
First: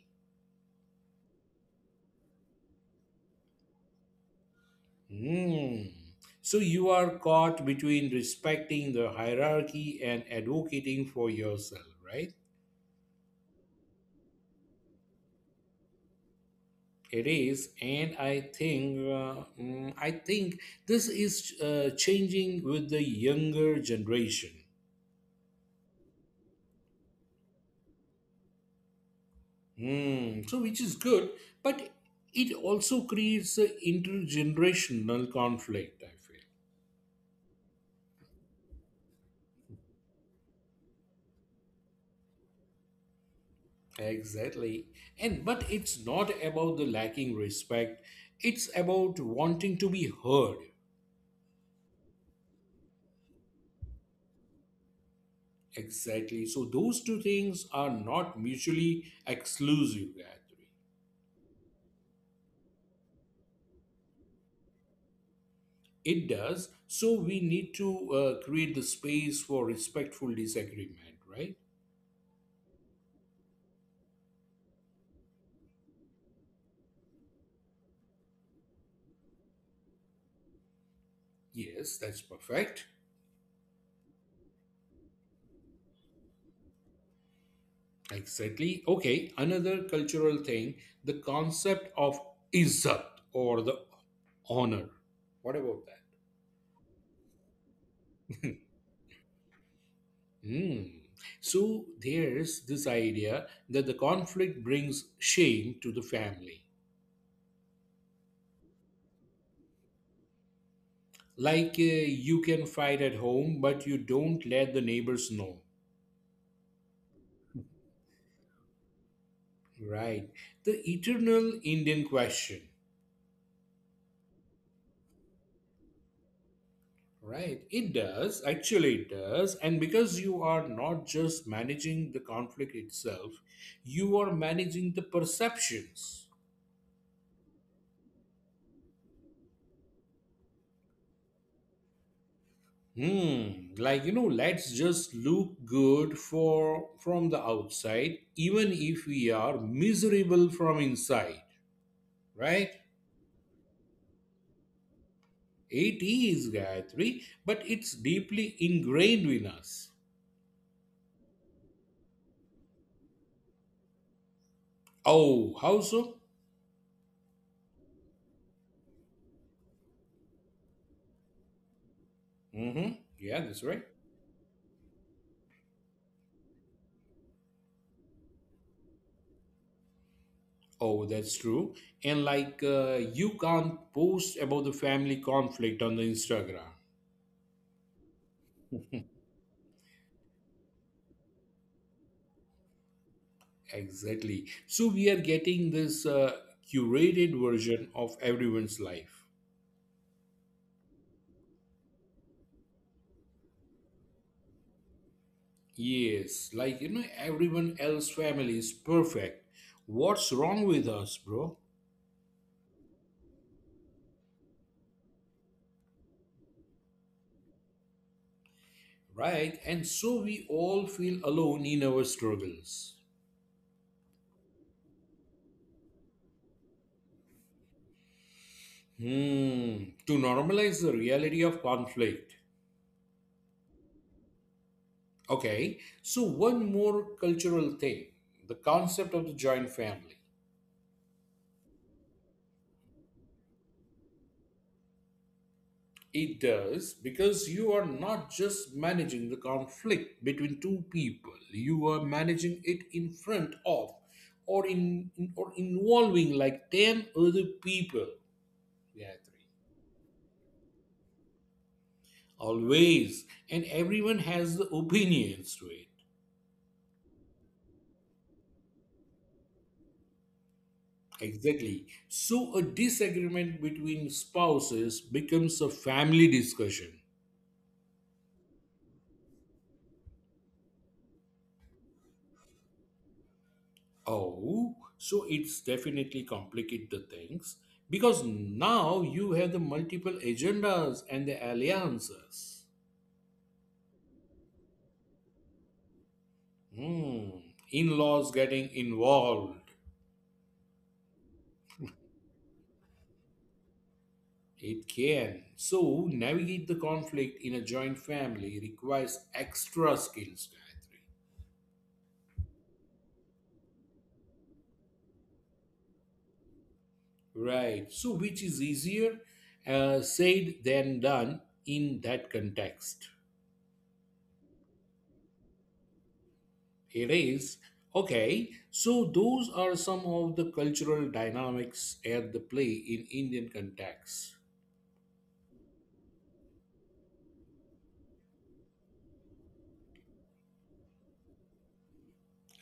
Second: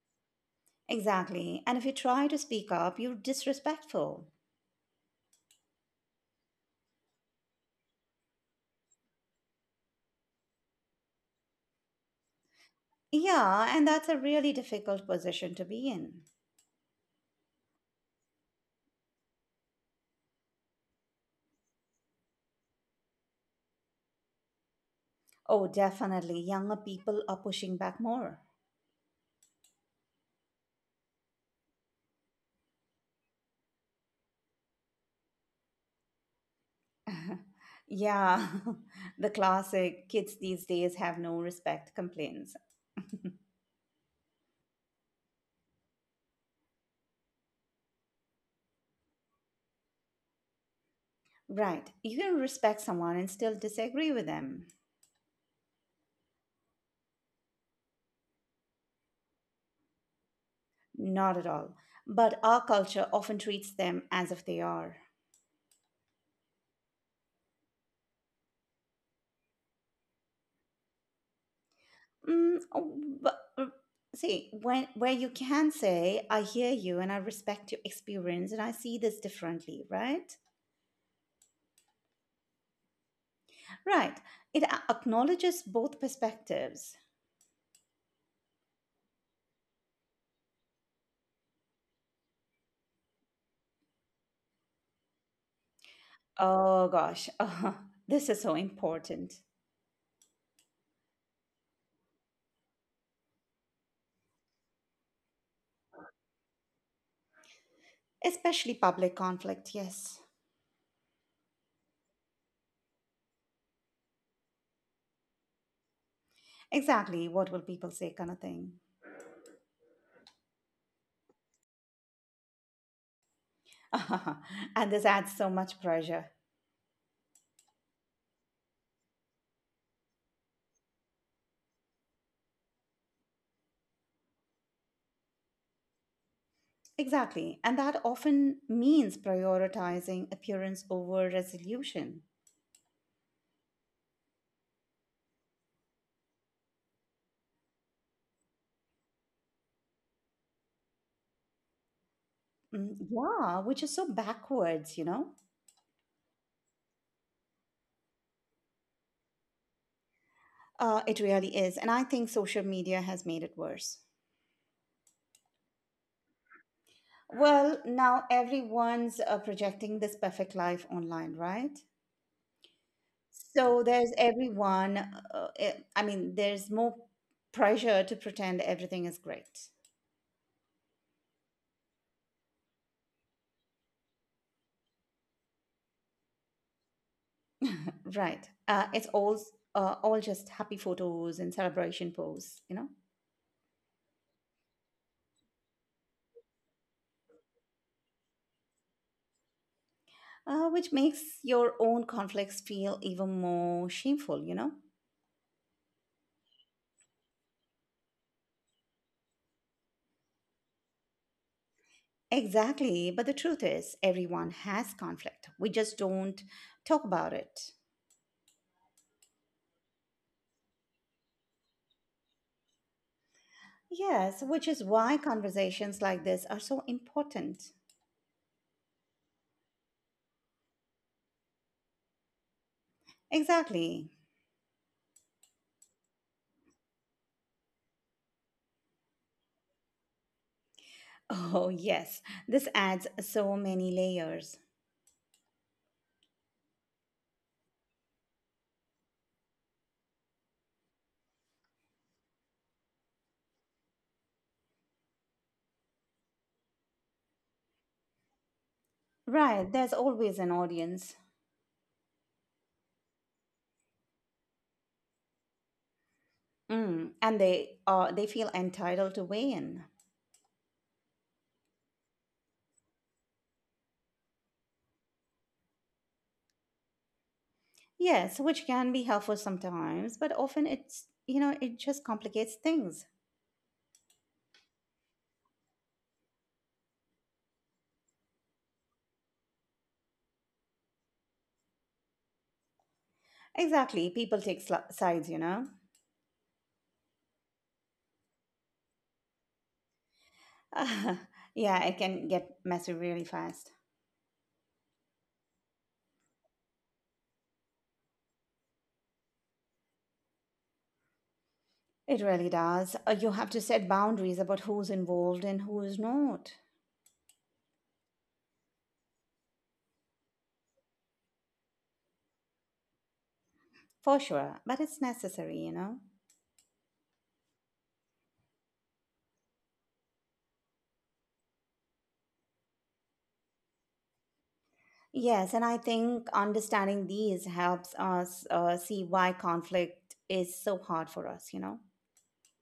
Speaker 2: Exactly. And if you try to speak up, you're disrespectful.
Speaker 1: Hmm. So you are caught between respecting the hierarchy and advocating for yourself, right?
Speaker 2: Yeah, and that's a really difficult position to be in.
Speaker 1: It is, and I think uh, mm, I think this is uh, changing with the younger generation.
Speaker 2: Oh, definitely. Younger people are pushing back more.
Speaker 1: Hmm. So which is good, but it also creates an intergenerational conflict. I
Speaker 2: Yeah, the classic kids these days have no respect complaints.
Speaker 1: feel exactly, and but it's not about the lacking respect. It's about wanting to be heard.
Speaker 2: Right. You can respect someone and still disagree with them.
Speaker 1: Exactly. So those two things are not mutually exclusive, Gayatri.
Speaker 2: Not at all. But our culture often treats them as if they are.
Speaker 1: It does. So we need to uh, create the space for respectful disagreement, right?
Speaker 2: Mm, oh, but, uh, See, when, where you can say, I hear you and I respect your experience and I see this differently, right?
Speaker 1: Yes, that's perfect.
Speaker 2: Right. It a- acknowledges both perspectives.
Speaker 1: Exactly. Okay, another cultural thing, the concept of izzat, or the honor. What about that?
Speaker 2: Oh gosh, this is so important,
Speaker 1: Hmm. So there's this idea that the conflict brings shame to the family,
Speaker 2: especially public conflict, yes.
Speaker 1: like uh, you can fight at home, but you don't let the neighbors know,
Speaker 2: Exactly, what will people say, kind of thing.
Speaker 1: right? The eternal Indian question.
Speaker 2: and this adds so much pressure.
Speaker 1: Right, it does. Actually, it does. And because you are not just managing the conflict itself, you are managing the perceptions.
Speaker 2: Exactly. And that often means prioritizing appearance over resolution.
Speaker 1: hmm like you know let's just look good for from the outside, even if we are miserable from inside, right?
Speaker 2: Mm, yeah, which is so backwards, you know?
Speaker 1: It is, Gayatri, but it's deeply ingrained in us.
Speaker 2: Uh, it really is. And I think social media has made it worse.
Speaker 1: Oh, how so?
Speaker 2: Well, now everyone's uh, projecting this perfect life online, right?
Speaker 1: Mm-hmm. Yeah, that's
Speaker 2: So
Speaker 1: right.
Speaker 2: there's everyone, uh, eh, I mean, there's more pressure to pretend everything is great.
Speaker 1: Oh, that's true. And like, uh, you can't post about the family conflict on the Instagram.
Speaker 2: Right. Uh, it's all, uh, all just happy photos and celebration pose, you know?
Speaker 1: Exactly. So we are getting this uh, curated version of everyone's life.
Speaker 2: Uh, which makes your own conflicts feel even more shameful, you know?
Speaker 1: Yes, like you know, everyone else family is perfect. What's wrong with us, bro?
Speaker 2: Exactly. But the truth is, everyone has conflict. We just don't talk about it.
Speaker 1: Right? And so we all feel alone in our struggles.
Speaker 2: Yes, which is why conversations like this are so important.
Speaker 1: Hmm, to normalize the reality of conflict.
Speaker 2: Exactly.
Speaker 1: Okay, so one more cultural thing, the concept of the joint family.
Speaker 2: Oh, yes. This adds so many layers.
Speaker 1: It does, because you are not just managing the conflict between two people, you are managing it in front of, or in, in, or involving like ten other people, Gayatri.
Speaker 2: Right, there's always an audience.
Speaker 1: Always, and everyone has the opinions to it.
Speaker 2: Mm, and they are they feel entitled to weigh in.
Speaker 1: Exactly. So a disagreement between spouses becomes a family discussion.
Speaker 2: Yes, which can be helpful sometimes, but often it's you know, it just complicates things.
Speaker 1: Oh, so it's definitely complicate the things, because now you have the multiple agendas and the alliances.
Speaker 2: Exactly. People take sl- sides, you know.
Speaker 1: Hmm. In-laws getting involved.
Speaker 2: yeah, it can get messy really fast.
Speaker 1: It can. So navigate the conflict in a joint family requires extra skills, Gayatri.
Speaker 2: It really does. Uh, You have to set boundaries about who's involved and who is not,
Speaker 1: Right. So, which is easier uh, said than done in that context?
Speaker 2: for sure. But it's necessary, you know.
Speaker 1: It is. Okay. So, those are some of the cultural dynamics at the play in Indian context.
Speaker 2: Yes, and I think understanding these helps us uh, see why conflict is so hard for us, you know.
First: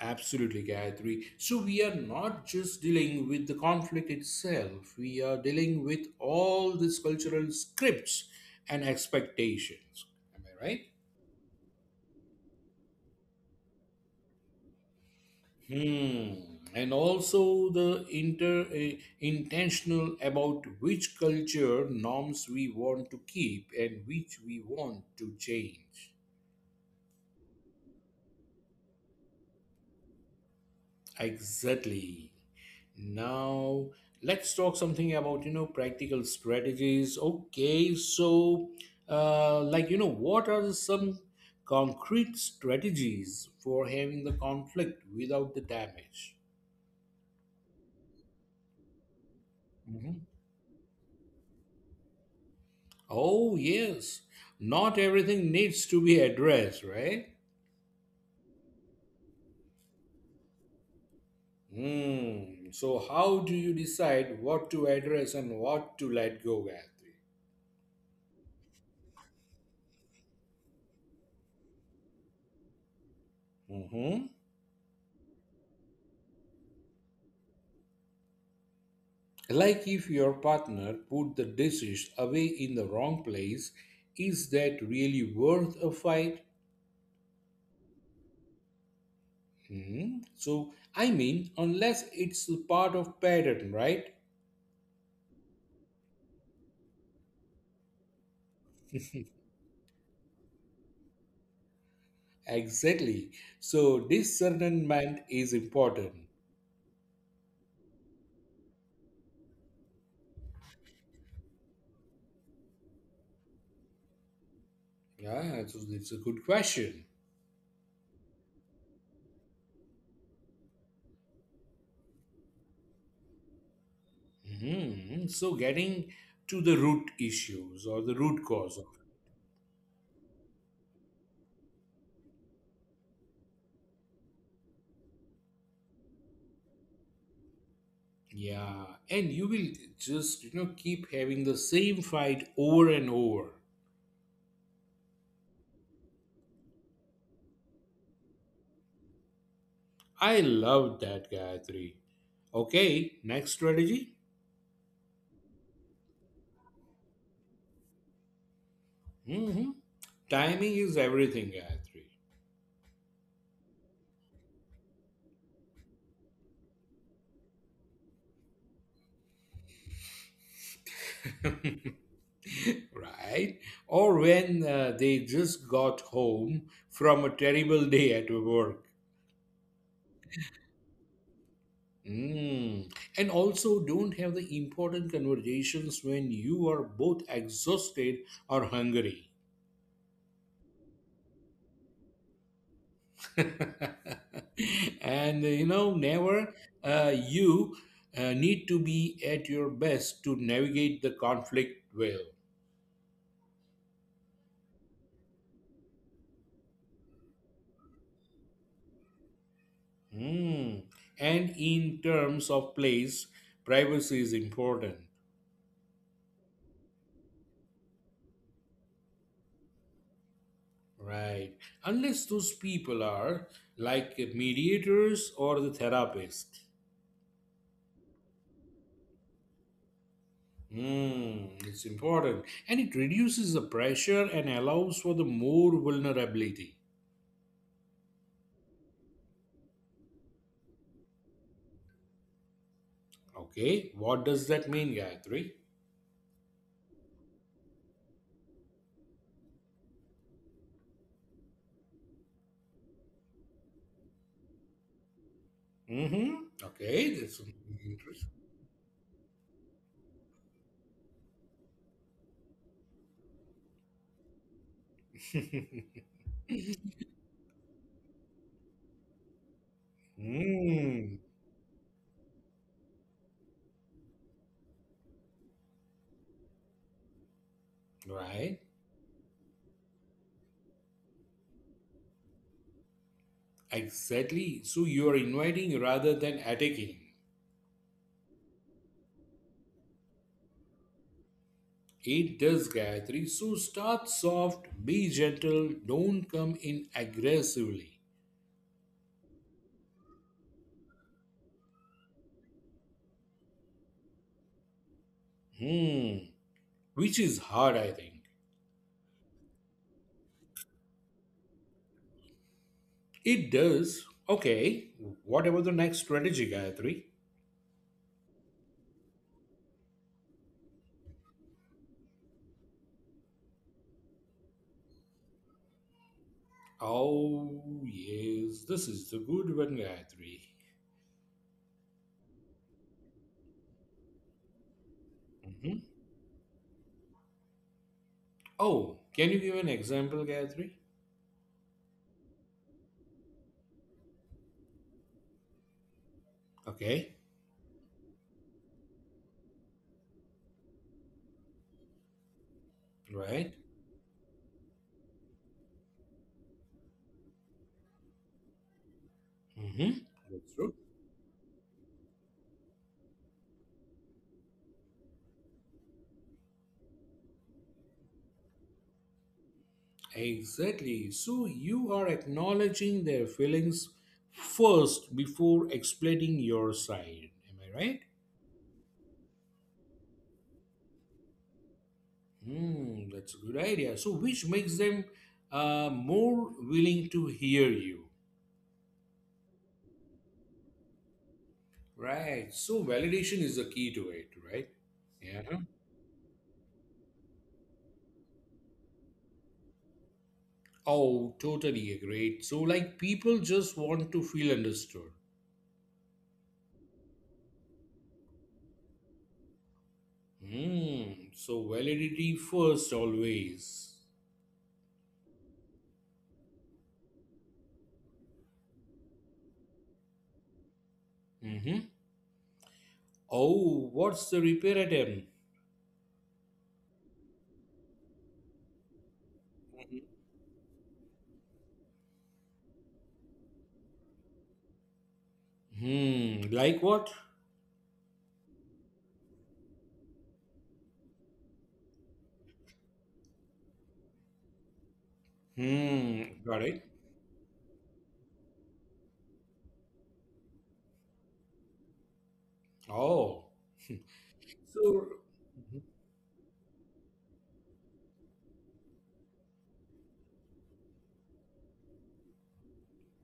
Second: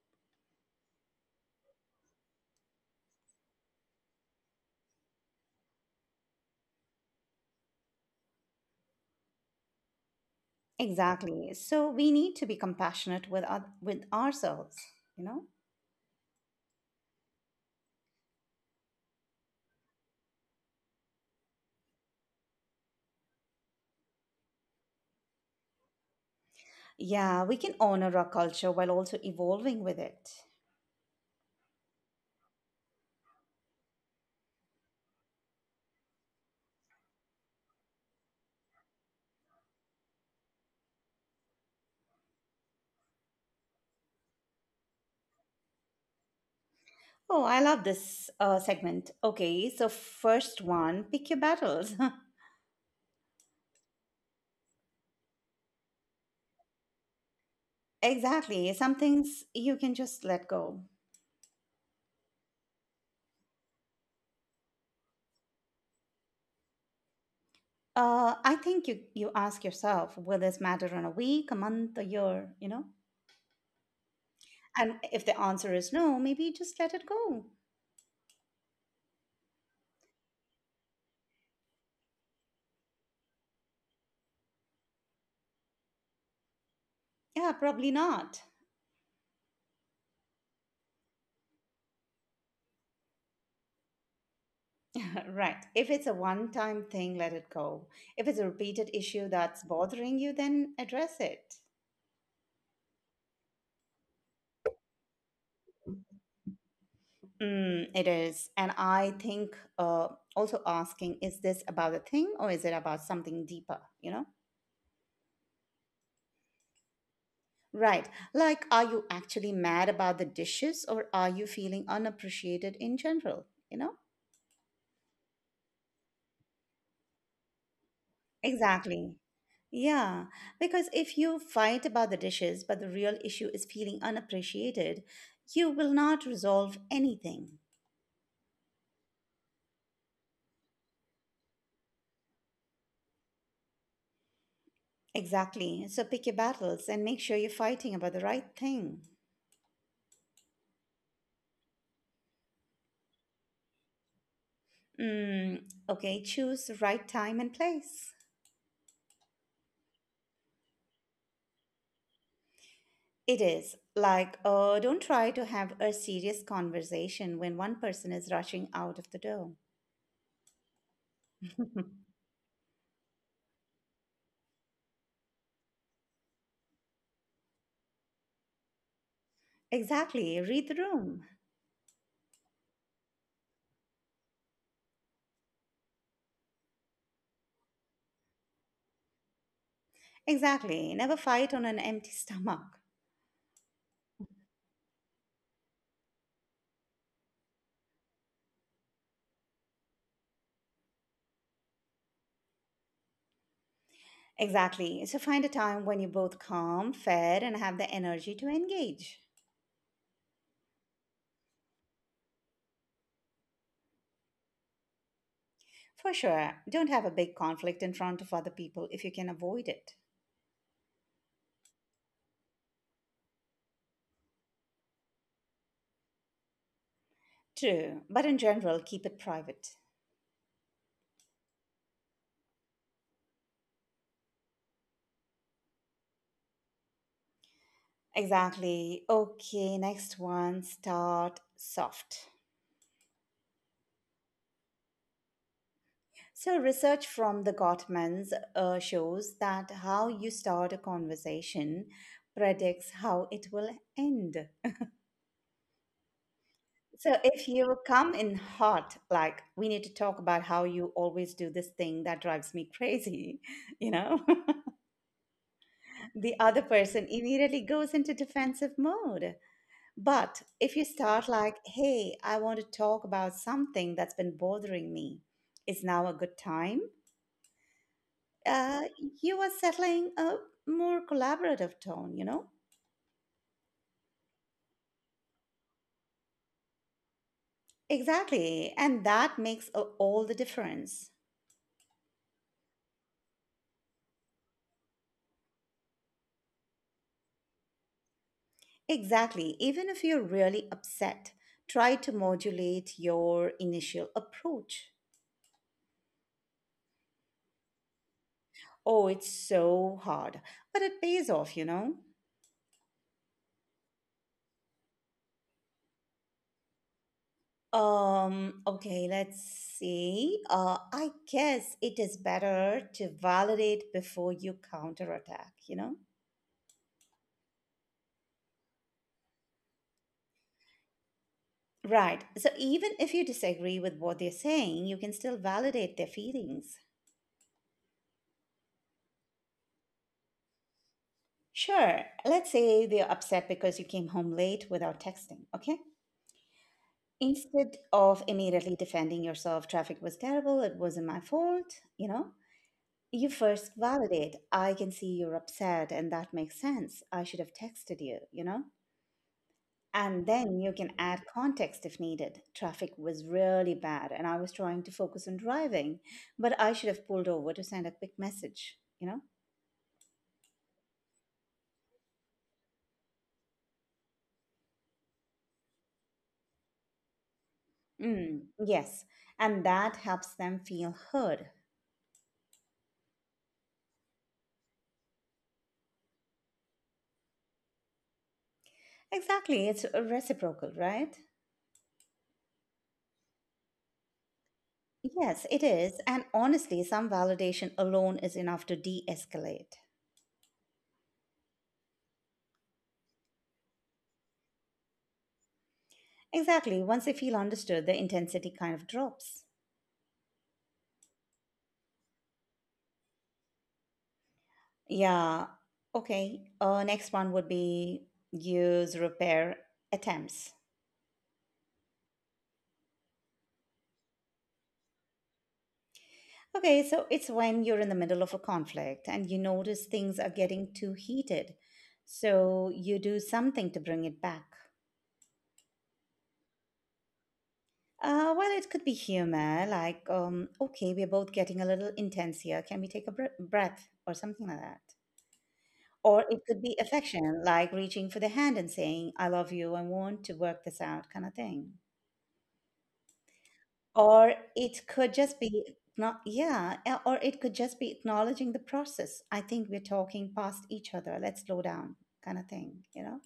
Speaker 1: Absolutely, Gayatri. So, we are not just dealing with the conflict itself, we are dealing with all these cultural scripts and expectations. Am I right?
Speaker 2: Exactly. So we need to be compassionate with our, with ourselves, you know?
Speaker 1: Hmm. And also the inter eh, intentional about which culture norms we want to keep and which we want to change.
Speaker 2: Yeah, we can honor our culture while also evolving with it.
Speaker 1: Exactly. Now let's talk something about you know practical strategies. Okay, so uh, like you know what are some concrete strategies for having the conflict without the damage?
Speaker 2: Oh, I love this uh, segment. Okay, so
Speaker 1: Mm-hmm.
Speaker 2: first one, pick your battles.
Speaker 1: Oh, yes. Not everything needs to be addressed, right?
Speaker 2: exactly. Some things you can just let go.
Speaker 1: Hmm. So, how do you decide what to address and what to let go, Gayatri?
Speaker 2: Uh, I think you, you ask yourself, will this matter in a week, a month, a year, you know?
Speaker 1: hmm
Speaker 2: And if the answer is no, maybe just let it go.
Speaker 1: Like if your partner put the dishes away in the wrong place, is that really worth a fight?
Speaker 2: Yeah, probably not.
Speaker 1: Hmm. So, I mean, unless it's a part of pattern, right?
Speaker 2: Right. If it's a one time thing, let it go. If it's a repeated issue that's bothering you, then address it.
Speaker 1: Exactly. So, discernment is important.
Speaker 2: Mm, it is. And I think uh, also asking, is this about a thing or is it about something deeper? You know?
Speaker 1: Yeah, so it's a good question.
Speaker 2: Right. Like, are you actually mad about the dishes or are you feeling unappreciated in general? You know?
Speaker 1: Hmm. So getting to the root issues or the root cause of it.
Speaker 2: Exactly. Yeah, because if you fight about the dishes, but the real issue is feeling unappreciated, you will not resolve anything.
Speaker 1: Yeah. And you will just, you know, keep having the same fight over and over.
Speaker 2: Exactly. So pick your battles and make sure you're fighting about the right thing.
Speaker 1: I love that, Gayatri. Okay, next strategy.
Speaker 2: Mm, okay, choose the right time and place.
Speaker 1: hmm Timing is everything, Gayatri.
Speaker 2: It is like, uh, don't try to have a serious conversation when one person is rushing out of the door.
Speaker 1: Right? Or when uh, they just got home from a terrible day at work.
Speaker 2: Exactly. Read the room.
Speaker 1: Mm. And also, don't have the important conversations when you are both exhausted or hungry.
Speaker 2: Exactly. Never fight on an empty stomach.
Speaker 1: And you know, never uh, you uh, need to be at your best to navigate the conflict well.
Speaker 2: Exactly. So find a time when you're both calm, fed, and have the energy to engage.
Speaker 1: Mm. And in terms of place, privacy is important,
Speaker 2: For sure. Don't have a big conflict in front of other people if you can avoid it.
Speaker 1: right? Unless those people are like mediators or the therapist.
Speaker 2: True, but in general, keep it private.
Speaker 1: Mm, it's important and it reduces the pressure and allows for the more vulnerability.
Speaker 2: Exactly. Okay, next one start soft.
Speaker 1: Okay, what does that mean, Gayatri?
Speaker 2: So, research from the Gottmans uh, shows that how you start a conversation predicts how it will end.
Speaker 1: Mm-hmm.
Speaker 2: So,
Speaker 1: Okay, that's
Speaker 2: if you come
Speaker 1: interesting.
Speaker 2: in hot, like we need to talk about how you always do this thing that drives me crazy, you know, the other person immediately goes into defensive mode. But if you
Speaker 1: Mm,
Speaker 2: start like, hey, I want to talk about something that's been bothering me, is now a good time?
Speaker 1: right,
Speaker 2: Uh, you are settling a more collaborative tone, you know?
Speaker 1: exactly. So you are inviting rather than attacking.
Speaker 2: Exactly. And that makes a- all the difference.
Speaker 1: It does, Gayatri. So start soft, be gentle, don't come in aggressively.
Speaker 2: Exactly. Even if you're really upset, try to modulate your initial approach.
Speaker 1: Hmm, which is hard, I think.
Speaker 2: Oh, it's so hard, but it pays off, you know?
Speaker 1: It does. Okay, what about the next strategy, Gayatri?
Speaker 2: Um, okay, let's see. Uh, I guess it is better to validate before you counterattack, you know?
Speaker 1: Oh, yes, this is the good one, Gayatri.
Speaker 2: Right. So even if you disagree with what they're saying, you can still
Speaker 1: hmm
Speaker 2: validate their feelings.
Speaker 1: Oh, can you give an example, Gayatri?
Speaker 2: Sure. Let's say they're upset because you came home late without texting, okay?
Speaker 1: Okay,
Speaker 2: Instead of immediately defending yourself, traffic was terrible, it wasn't my fault, you know? You
Speaker 1: right.
Speaker 2: first validate. I can see you're upset, and that makes sense. I should have texted you, you know?
Speaker 1: Mm-hmm.
Speaker 2: And
Speaker 1: That's
Speaker 2: then you
Speaker 1: true.
Speaker 2: can add context if needed. Traffic was really bad, and I was trying to focus on driving, but I should have pulled over to send a quick message, you know?
Speaker 1: Exactly. So you are acknowledging their feelings first before explaining your side. Am I right?
Speaker 2: Mm, yes, and that helps them feel heard.
Speaker 1: Hmm, that's a good idea. So, which makes them uh, more willing to hear you.
Speaker 2: Exactly, it's reciprocal, right?
Speaker 1: Right. So validation is the key to it, right?
Speaker 2: Yes,
Speaker 1: Yeah.
Speaker 2: it is. And honestly, some validation alone is enough to de escalate.
Speaker 1: Oh, totally agreed. So like people just want to feel understood.
Speaker 2: Exactly, once they feel understood, the intensity kind of drops.
Speaker 1: Hmm. So validity first always.
Speaker 2: Yeah. Okay. Uh, next one would be use repair attempts.
Speaker 1: Mm-hmm. Oh, what's the repair item?
Speaker 2: Okay, so it's when you're in the middle of a conflict and you notice things are getting too heated. So you do something to bring it back.
Speaker 1: Hmm. Like what?
Speaker 2: Uh, well, it could be humor, like, um, okay, we're both getting a little intense here. Can we take a br- breath or something like that? Or it
Speaker 1: Hmm.
Speaker 2: could
Speaker 1: Got
Speaker 2: be
Speaker 1: it.
Speaker 2: affection, like reaching for the hand and saying, I love you, I want to work this out, kind of thing.
Speaker 1: Oh.
Speaker 2: Or it
Speaker 1: So
Speaker 2: could just be not, yeah, eh, or it could just be acknowledging the process. I think we're talking past each other. Let's slow down, kind of thing, you know?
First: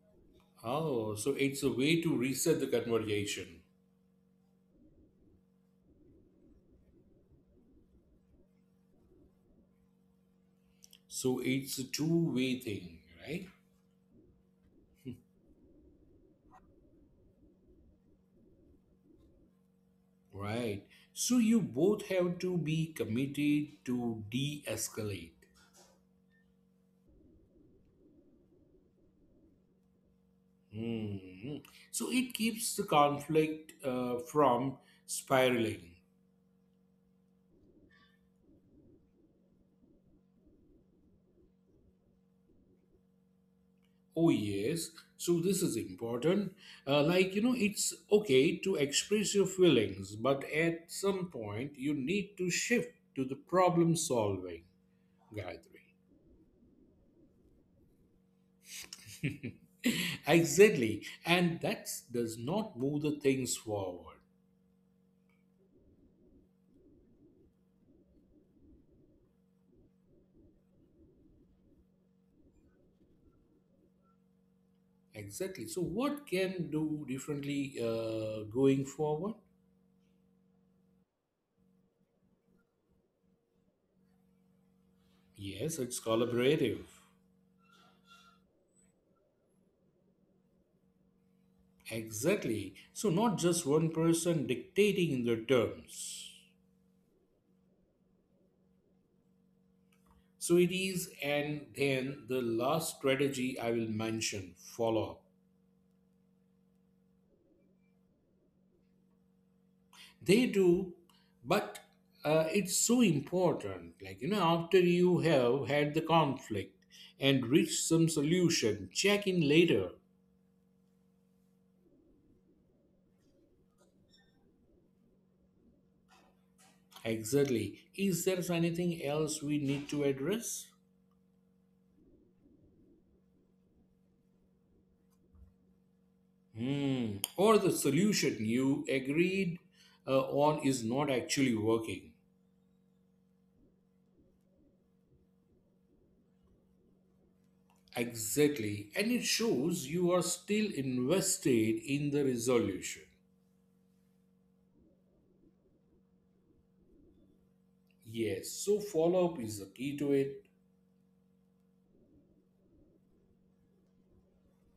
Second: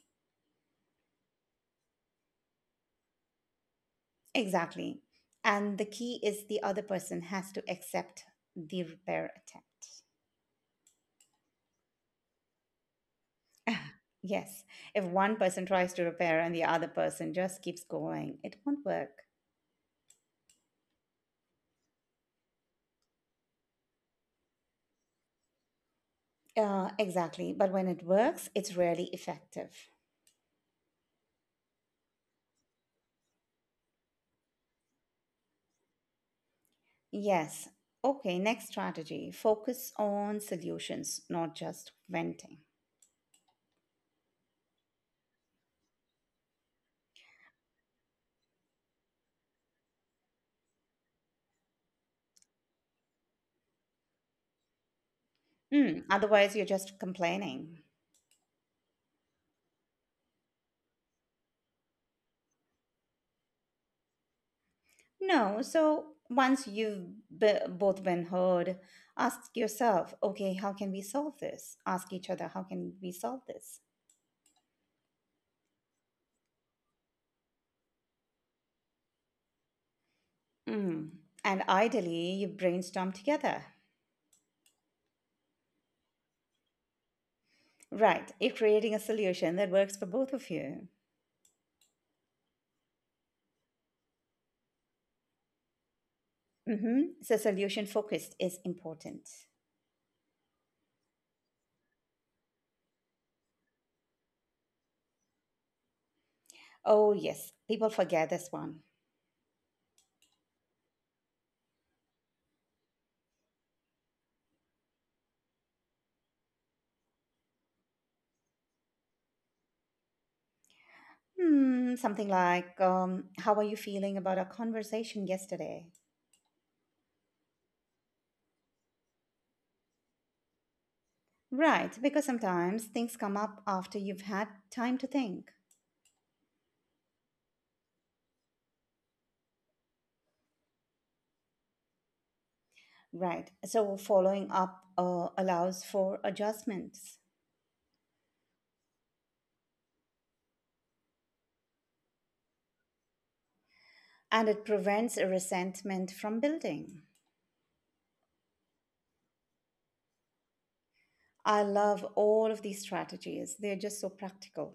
Speaker 1: Oh, so it's a way to reset the conversation.
Speaker 2: Exactly. And the key is the other person has to accept the repair attempt.
Speaker 1: So it's a two-way thing, right?
Speaker 2: Ah, yes. If one person tries to repair and the other person just keeps going, it won't work.
Speaker 1: Right. So you both have to be committed to de escalate.
Speaker 2: Uh, exactly. But when it works, it's really effective.
Speaker 1: Hmm. So it keeps the conflict uh, from spiraling.
Speaker 2: Yes. Okay, next strategy focus on solutions, not just venting.
Speaker 1: Oh, yes. So this is important. Uh, like, you know, it's okay to express your feelings, but at some point, you need to shift to the problem solving gathering.
Speaker 2: Mm, otherwise, you're just complaining.
Speaker 1: Exactly. And that does not move the things forward.
Speaker 2: No, so once you've b- both been heard, ask yourself, okay, how can we solve this? Ask each other, how can we solve this?
Speaker 1: Exactly. So, what can do differently uh, going forward?
Speaker 2: Mm. And ideally, you brainstorm together.
Speaker 1: Yes, it's collaborative.
Speaker 2: Right, you're creating a solution that works for both of you.
Speaker 1: Exactly. So, not just one person dictating the terms.
Speaker 2: Hmm So, solution focused is important.
Speaker 1: So, it is, and then the last strategy I will mention follow up.
Speaker 2: Oh, yes, people forget this one.
Speaker 1: They do, but uh, it's so important. Like, you know, after you have had the conflict and reached some solution, check in later.
Speaker 2: Hmm, something like, um, how are you feeling about our conversation yesterday?
Speaker 1: Exactly. Is there anything else we need to address?
Speaker 2: Right, because sometimes things come up after you've had time to think.
Speaker 1: Hmm. Or the solution you agreed uh, on is not actually working?
Speaker 2: Right, so following up uh, allows for adjustments
Speaker 1: Exactly. And it shows you are still invested in the resolution.
Speaker 2: and it prevents resentment from building.
Speaker 1: Yes, so follow up is the key to it.
Speaker 2: I love all of these strategies, they're just so practical.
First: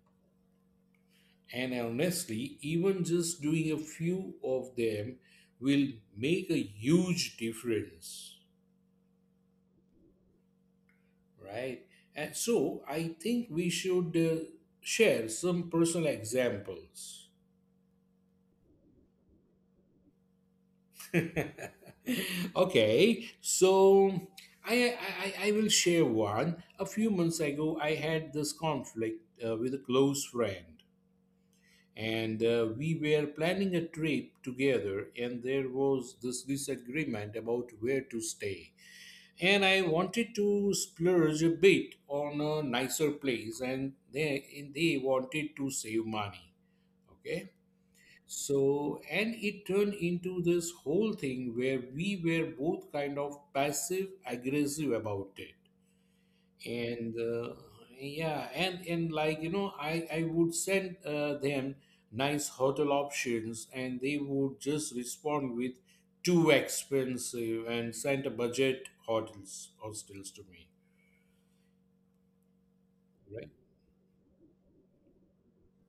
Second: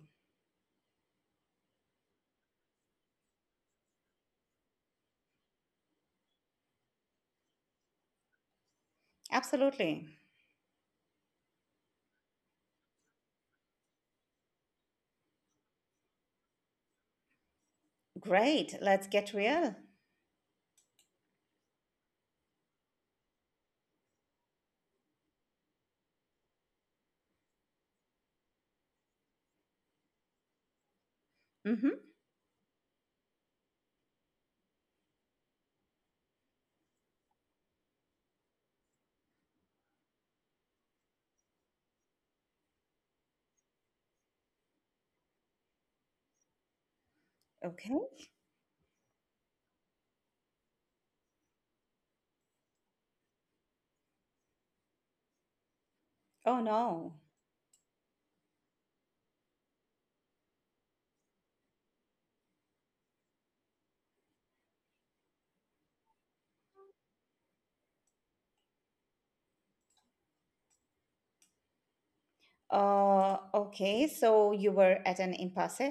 Speaker 1: And honestly, even just doing a few of them will make a huge difference.
Speaker 2: Absolutely.
Speaker 1: Right. And so I think we should uh, share some personal examples.
Speaker 2: Great, let's get real.
Speaker 1: Okay. So I, I, I I will share one. A few months ago, I had this conflict uh, with a close friend.
Speaker 2: Mm-hmm.
Speaker 1: And uh, we were planning a trip together, and there was this disagreement about where to stay. And I wanted to splurge a bit on a nicer place, and they and they wanted to save money. Okay,
Speaker 2: Okay.
Speaker 1: so and it turned into this whole thing where we were both kind of passive aggressive about it
Speaker 2: Oh no.
Speaker 1: and uh, yeah, and and like, you know, i i would send uh, them nice hotel options, and they would just respond with too expensive and send a budget hotels hostels to me,
Speaker 2: Uh,
Speaker 1: right?
Speaker 2: okay, so you were at an impasse?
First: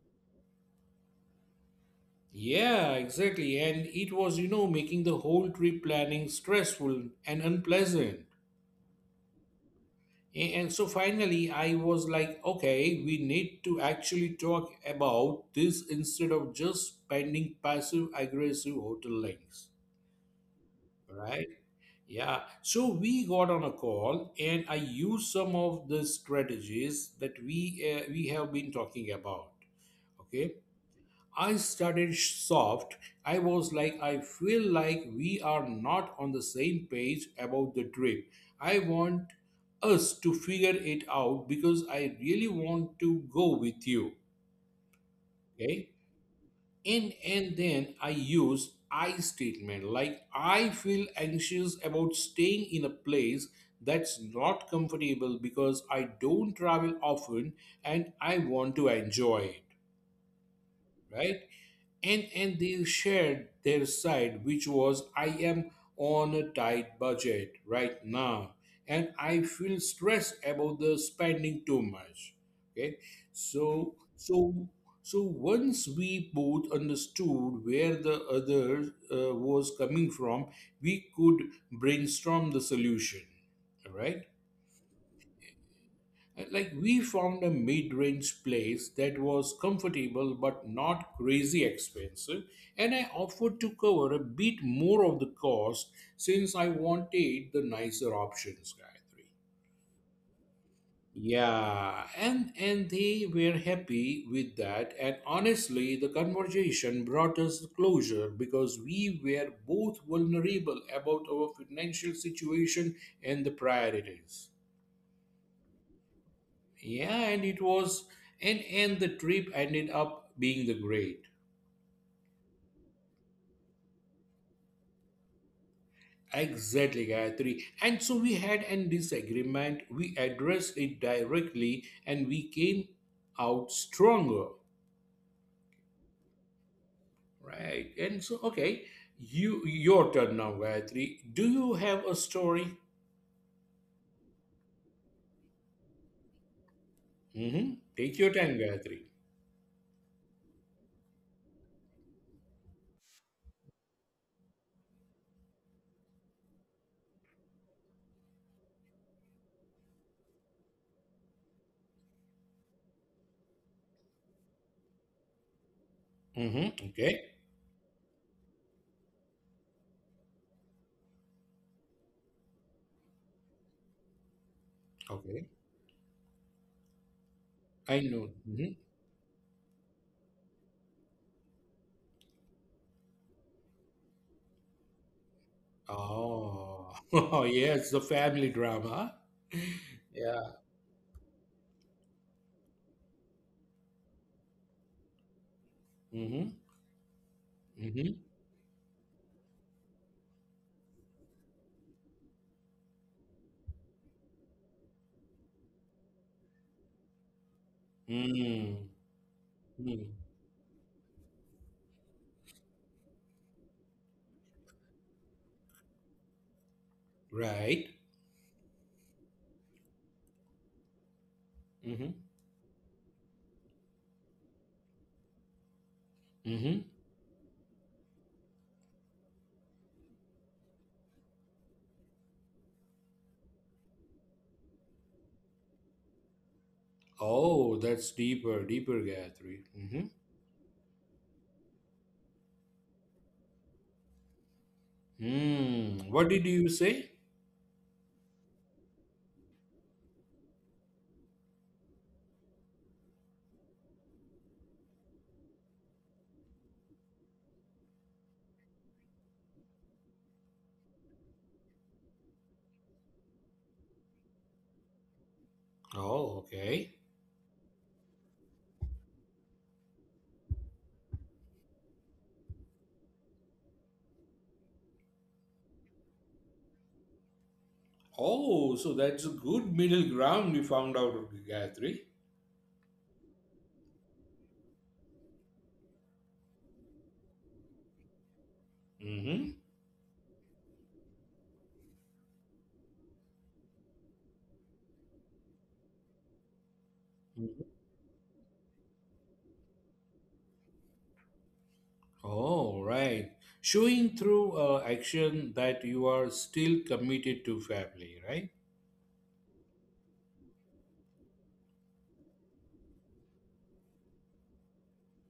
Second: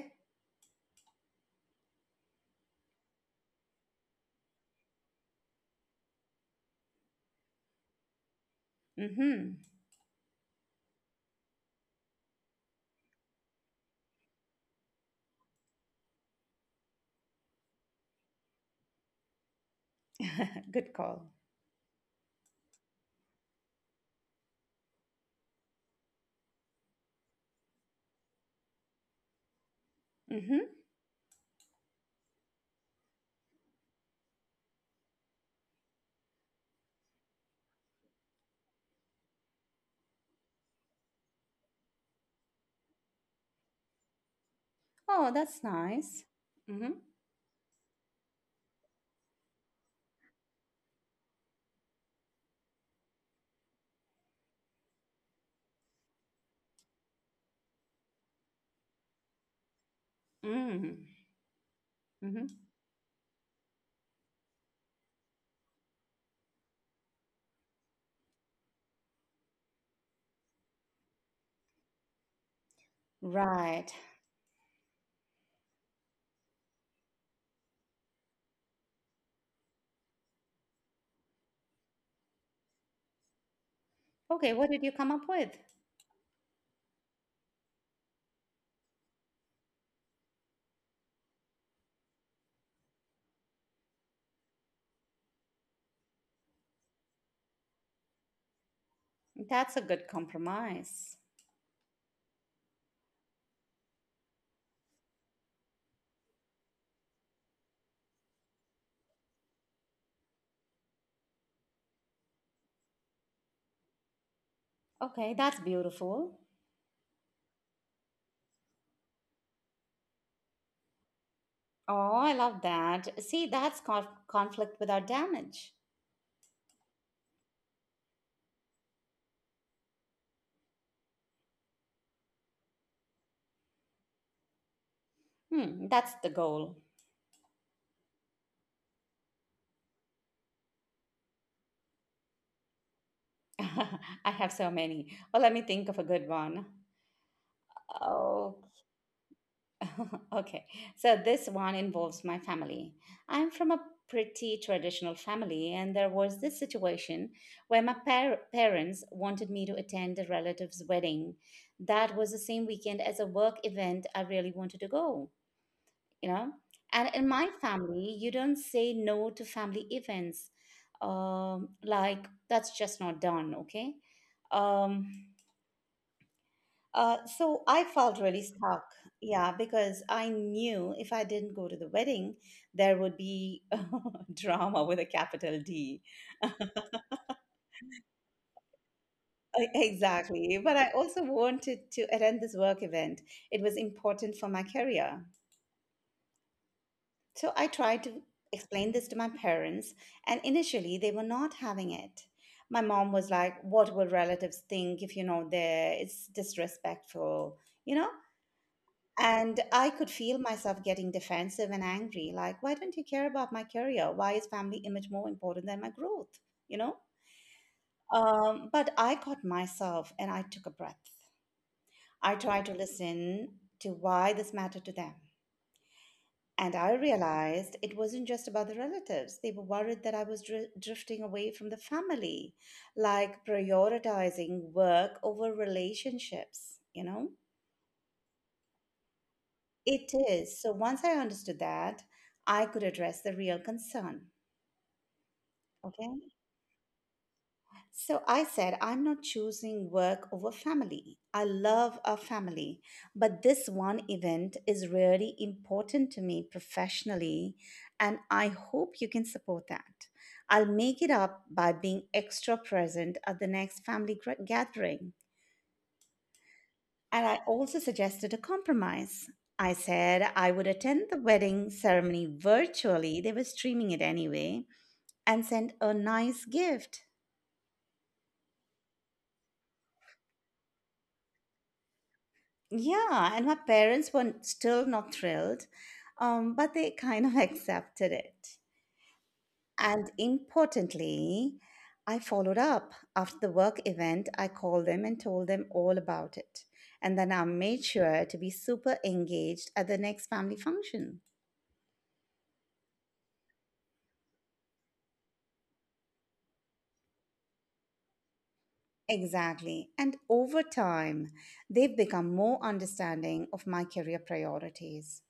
Speaker 1: Yeah, exactly. And it was, you know, making the whole trip planning stressful and unpleasant.
Speaker 2: Mm-hmm.
Speaker 1: A- And so finally, I was like, okay, we need to actually talk about this instead of just spending passive aggressive hotel links,
Speaker 2: Good call.
Speaker 1: right? Yeah. So we got on a call, and I used some of the strategies that we uh, we have been talking about. Okay.
Speaker 2: Hmm
Speaker 1: I started soft. I was like, I feel like we are not on the same page about the trip. I want us to figure it out because I really want to go with you.
Speaker 2: Oh, that's
Speaker 1: Okay?
Speaker 2: nice. Hmm
Speaker 1: And and then I use I statement, like, I feel anxious about staying in a place that's not comfortable because I don't travel often and I want to enjoy it.
Speaker 2: Mm-hmm.
Speaker 1: Right. and and
Speaker 2: Mm-hmm.
Speaker 1: they shared their side, which was, I am on a tight budget right now and I feel stressed about the spending too much. Okay.
Speaker 2: Right.
Speaker 1: So so so once we both understood where the other uh, was coming from, we could brainstorm the solution. All right.
Speaker 2: Okay, what did you come up with?
Speaker 1: Like, we found a mid-range place that was comfortable but not crazy expensive, and I offered to cover a bit more of the cost since I wanted the nicer options, Gayatri.
Speaker 2: That's a good compromise.
Speaker 1: Yeah, and and they were happy with that, and honestly, the conversation brought us closure because we were both vulnerable about our financial situation and the priorities.
Speaker 2: Okay, that's beautiful.
Speaker 1: Yeah, and it was, and and the trip ended up being the great.
Speaker 2: Oh, I love that. See, that's conf- conflict without damage.
Speaker 1: Exactly, Gayatri. And so we had an disagreement. We addressed it directly, and we came out stronger,
Speaker 2: Hmm, that's the goal.
Speaker 1: right? And so, okay, you your turn now, Gayatri. Do you have a story?
Speaker 2: I have so many. Well, let me think of a good one.
Speaker 1: Mm-hmm. Take your
Speaker 2: Oh,
Speaker 1: time, Gayatri.
Speaker 2: okay, so this one involves my family. I'm from a pretty traditional family, and there was this situation where my par- parents wanted me to attend a relative's wedding. That was the same weekend as a work event I really wanted to go, you know?
Speaker 1: Mm-hmm.
Speaker 2: And in
Speaker 1: Okay.
Speaker 2: my family, you don't say no to family events. Um, like, that's just not done, okay? Um,
Speaker 1: Okay.
Speaker 2: uh, so I
Speaker 1: I
Speaker 2: felt
Speaker 1: know.
Speaker 2: really
Speaker 1: Mm-hmm.
Speaker 2: stuck, yeah, because I knew if I didn't go to the wedding, there would be drama with a capital D.
Speaker 1: Oh, yes, the family drama.
Speaker 2: E-
Speaker 1: Yeah.
Speaker 2: Exactly. But I also wanted to attend this work event. It was important for my career.
Speaker 1: Mm-hmm.
Speaker 2: So I tried
Speaker 1: Mm-hmm.
Speaker 2: to explain this to my parents, and initially they were not having it. My mom was like, what will relatives think if you're not there? It's disrespectful, you know?
Speaker 1: Mm,
Speaker 2: And I
Speaker 1: mm,
Speaker 2: could feel myself getting defensive and angry. Like, why don't you care about my career? Why is family image more important than my growth? You know?
Speaker 1: right.
Speaker 2: Um, but I caught myself and I took a breath.
Speaker 1: Mm-hmm.
Speaker 2: I tried to listen to why this mattered to them. And
Speaker 1: Mm-hmm.
Speaker 2: I realized it wasn't just about the relatives. They were worried that I was dri- drifting away from the family, like prioritizing work over relationships, you know?
Speaker 1: Oh, that's deeper, deeper, Gayatri. Mm-hmm.
Speaker 2: It is. So once I understood that, I could address the real concern.
Speaker 1: Mm.
Speaker 2: Okay.
Speaker 1: What did you say?
Speaker 2: So I said, I'm not choosing work over family. I love our family, but this one event is really important to me professionally, and I hope you can support that. I'll make it up by being extra present at the next family gra- gathering.
Speaker 1: Oh, okay.
Speaker 2: And I also suggested a compromise. I said I would attend the wedding ceremony virtually, they were streaming it anyway, and send a nice gift.
Speaker 1: Oh, so that's a good middle ground you found out, Gayatri.
Speaker 2: Yeah, and my parents were still not thrilled, um, but they kind of accepted it.
Speaker 1: Mm-hmm.
Speaker 2: And importantly, I followed up. After the work event, I called them and told them all about it. And then I
Speaker 1: Mm-hmm.
Speaker 2: made sure to be super engaged at the next family function.
Speaker 1: Oh, right. Showing through uh, action that you are still committed to family, right?
Speaker 2: Exactly. And over time, they've become more understanding of my career priorities.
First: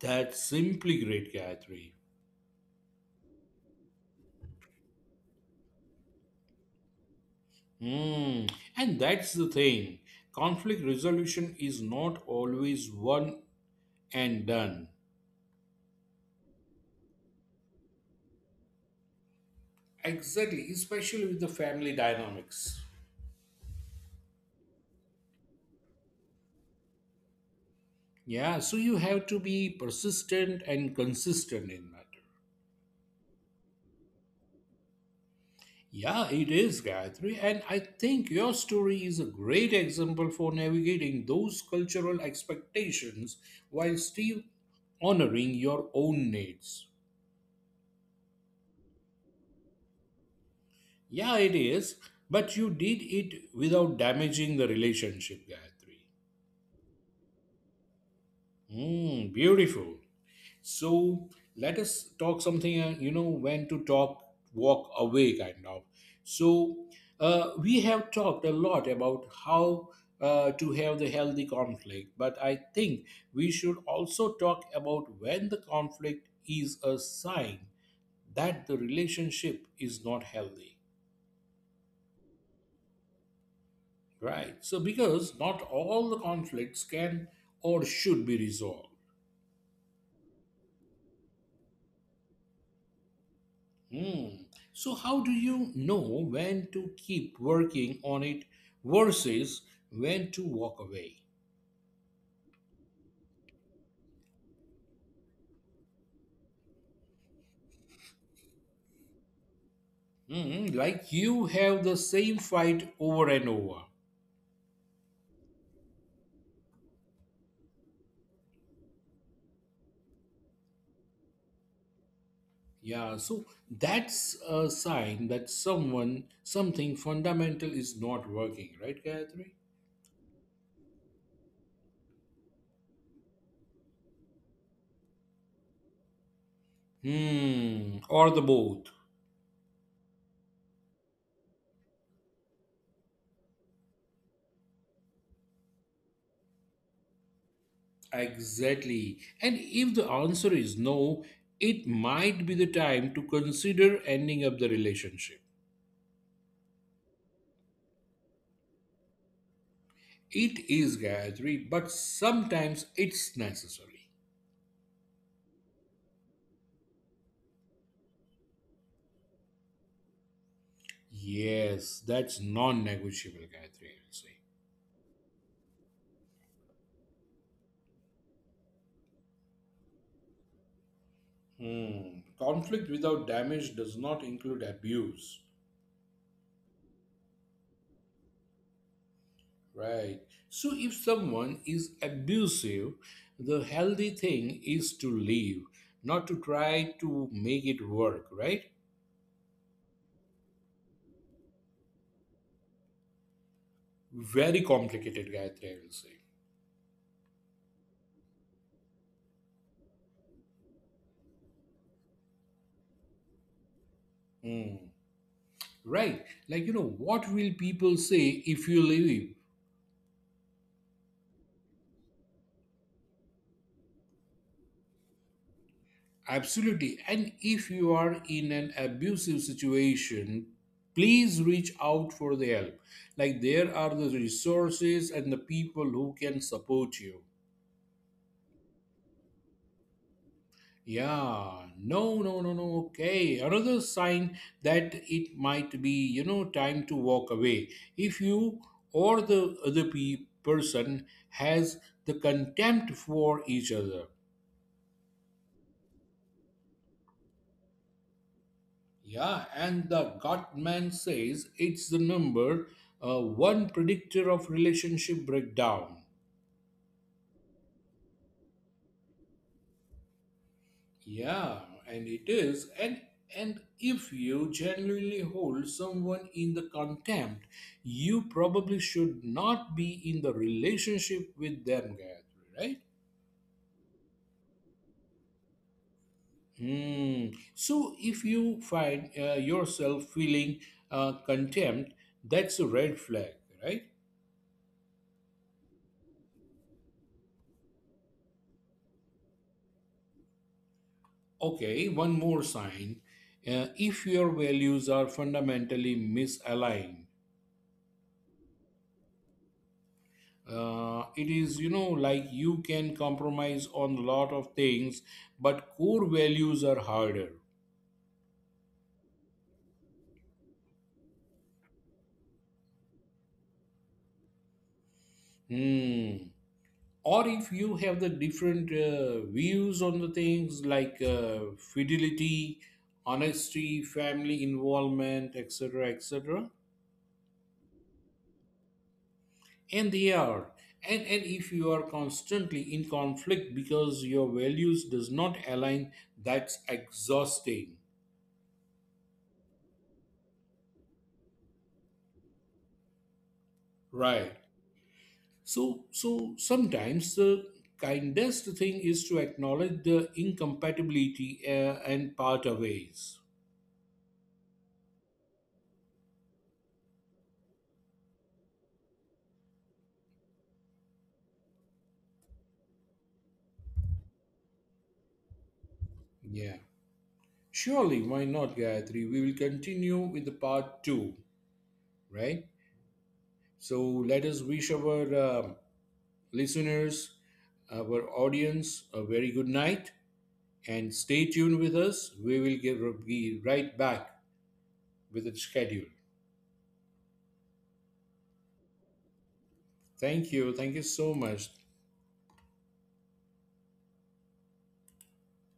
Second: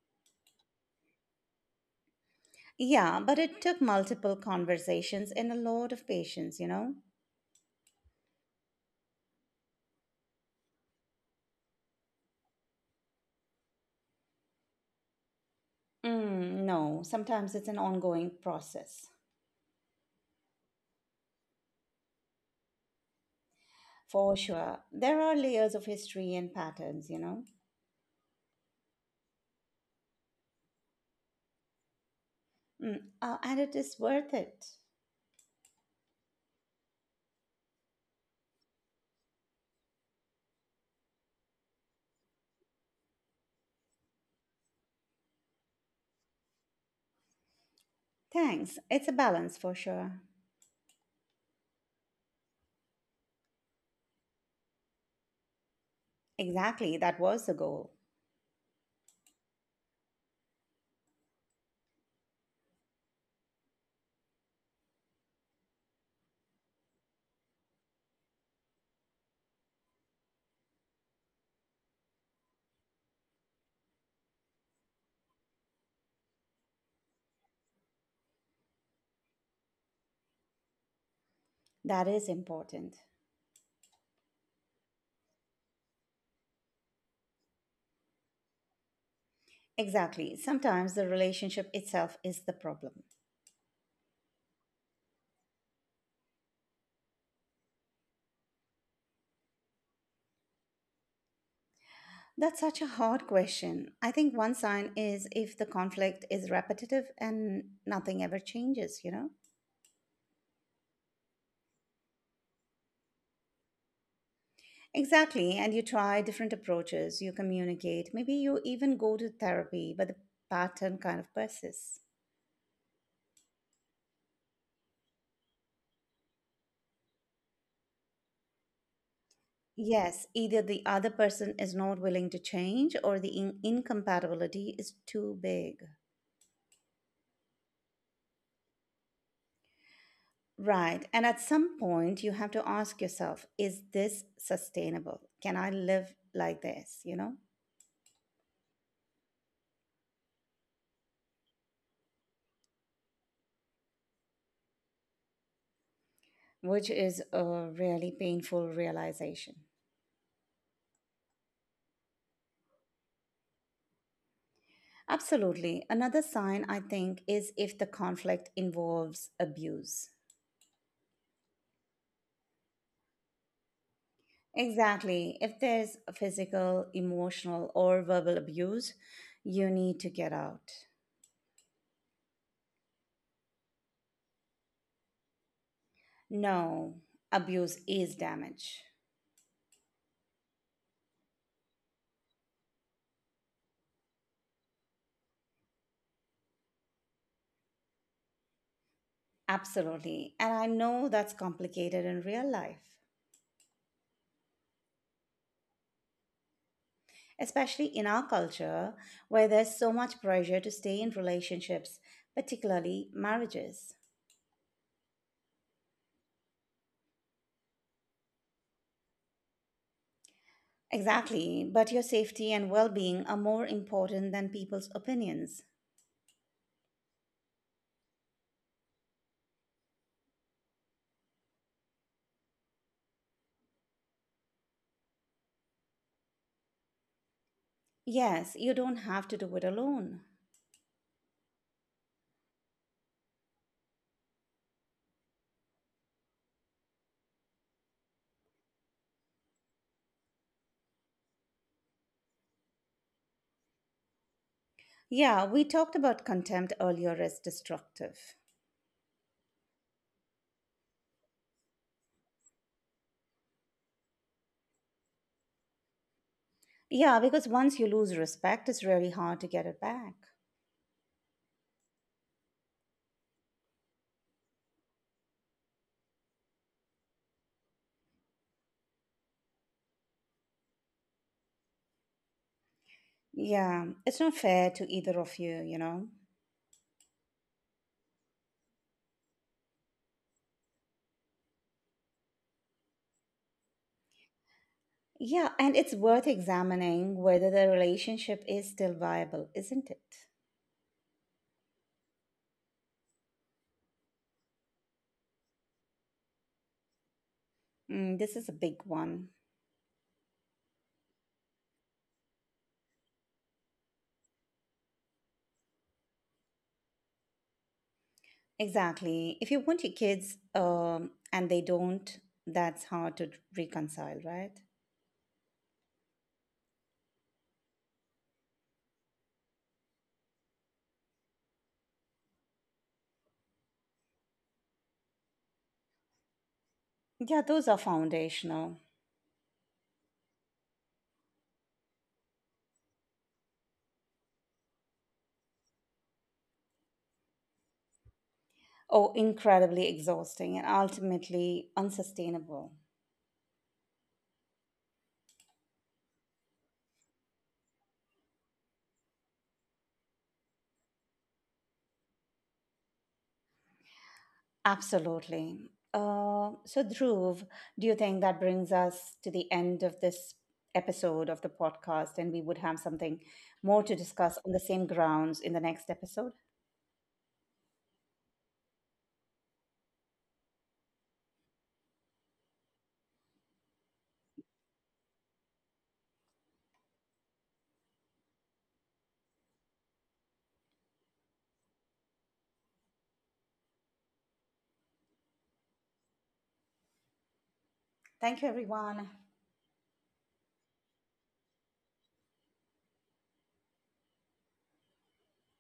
Speaker 1: That's simply great, Gayatri.
Speaker 2: Yeah, but it took multiple conversations and a lot of patience, you know?
Speaker 1: Hmm. And that's the thing. Conflict resolution is not always one and done.
Speaker 2: Mm, no, sometimes it's an ongoing process.
Speaker 1: Exactly, especially with the family dynamics.
Speaker 2: For sure. There are layers of history and patterns, you know?
Speaker 1: Yeah, so you have to be persistent and consistent in matter.
Speaker 2: Mm, uh, and it is worth it.
Speaker 1: Yeah, it is, Gayatri. And I think your story is a great example for navigating those cultural expectations while still honoring your own needs.
Speaker 2: Thanks. It's a balance for sure.
Speaker 1: Yeah, it is. But you did it without damaging the relationship, Gayatri.
Speaker 2: Exactly. That was the goal.
Speaker 1: Mm, beautiful. So let us talk something, uh, you know, when to talk, walk away, kind of. So uh, we have talked a lot about how uh, to have the healthy conflict, but I think we should also talk about when the conflict is a sign that the relationship is not healthy.
Speaker 2: That is important.
Speaker 1: Right. So, because not all the conflicts can or should be resolved.
Speaker 2: Exactly. Sometimes the relationship itself is the problem.
Speaker 1: Hmm. So, how do you know when to keep working on it versus when to walk away?
Speaker 2: That's such a hard question. I think one sign is if the conflict is repetitive and nothing ever changes, you know?
Speaker 1: Hmm. Like, you have the same fight over and over.
Speaker 2: Exactly. And you try different approaches, you communicate, maybe you even go to therapy, but the pattern kind of persists.
Speaker 1: Yeah. So, that's a sign that someone, something fundamental is not working, right, Gayatri?
Speaker 2: Yes, either the other person is not willing to change or the in- incompatibility is too big.
Speaker 1: Hmm. Or the both.
Speaker 2: Right. And at some point, you have to ask yourself, is this sustainable? Can I live like this? You know?
Speaker 1: Exactly. And if the answer is no, it might be the time to consider ending up the relationship.
Speaker 2: Which is a really painful realization.
Speaker 1: It is, Gayatri, but sometimes it's necessary.
Speaker 2: Absolutely. Another sign, I think, is if the conflict involves abuse.
Speaker 1: Yes, that's non negotiable, Gayatri, I would say.
Speaker 2: Exactly. If there's physical, emotional, or verbal abuse, you need to get out.
Speaker 1: Hmm. Conflict without damage does not include abuse.
Speaker 2: No, abuse is damage.
Speaker 1: Right. So if someone is abusive, the healthy thing is to leave, not to try to make it work, right?
Speaker 2: Absolutely. And I know that's complicated in real life,
Speaker 1: Very complicated, Gayatri, I will say.
Speaker 2: especially in our culture where there's so much pressure to stay in relationships, particularly marriages.
Speaker 1: Hmm. Right. Like, you know, what will people say if you leave?
Speaker 2: Exactly, but your safety and well being are more important than people's opinions.
Speaker 1: Absolutely. And if you are in an abusive situation, please reach out for the help. Like, there are the resources and the people who can support you.
Speaker 2: Yes, you don't have to do it alone.
Speaker 1: Yeah, no, no, no, no. Okay. Another sign that it might be, you know, time to walk away. If you or the other pe- person has the contempt for each other.
Speaker 2: Yeah, we talked about contempt earlier as destructive.
Speaker 1: Yeah, and the Gottman says it's the number uh, one predictor of relationship breakdown.
Speaker 2: Yeah, because once you lose respect, it's really hard to get it back.
Speaker 1: Yeah, and it is. And and if you genuinely hold someone in the contempt, you probably should not be in the relationship with them, Gayatri, right?
Speaker 2: Yeah, it's not fair to either of you, you know?
Speaker 1: Hmm. So if you find uh, yourself feeling uh, contempt, that's a red flag, right?
Speaker 2: Yeah, and it's worth examining whether the relationship is still viable, isn't it?
Speaker 1: Okay, one more sign. Uh, if your values are fundamentally misaligned,
Speaker 2: Mm, this is a big one.
Speaker 1: uh, it is, you know, like, you can compromise on a lot of things but core values are harder.
Speaker 2: Exactly. If you want your kids um, and they don't, that's hard to reconcile, right?
Speaker 1: Hmm. Or if you have the different uh, views on the things like uh, fidelity, honesty, family involvement, etc etc.
Speaker 2: Yeah, those are foundational.
Speaker 1: And they are, and and if you are constantly in conflict because your values does not align, that's exhausting,
Speaker 2: Oh, incredibly exhausting and ultimately unsustainable.
Speaker 1: right? So, so sometimes the kindest thing is to acknowledge the incompatibility uh, and part our ways.
Speaker 2: Absolutely. Uh, so, Dhruv, do you think that brings us to the end of this episode of the podcast and we would have something more to discuss on the same grounds in the next episode?
Speaker 1: Yeah. Surely, why not, Gayatri? We will continue with the part two, right? So let us wish our uh, listeners, our audience, a very good night and stay tuned with us. We will get, be right back with the schedule.
Speaker 2: Thank you, everyone.
Speaker 1: Thank you. Thank you so much.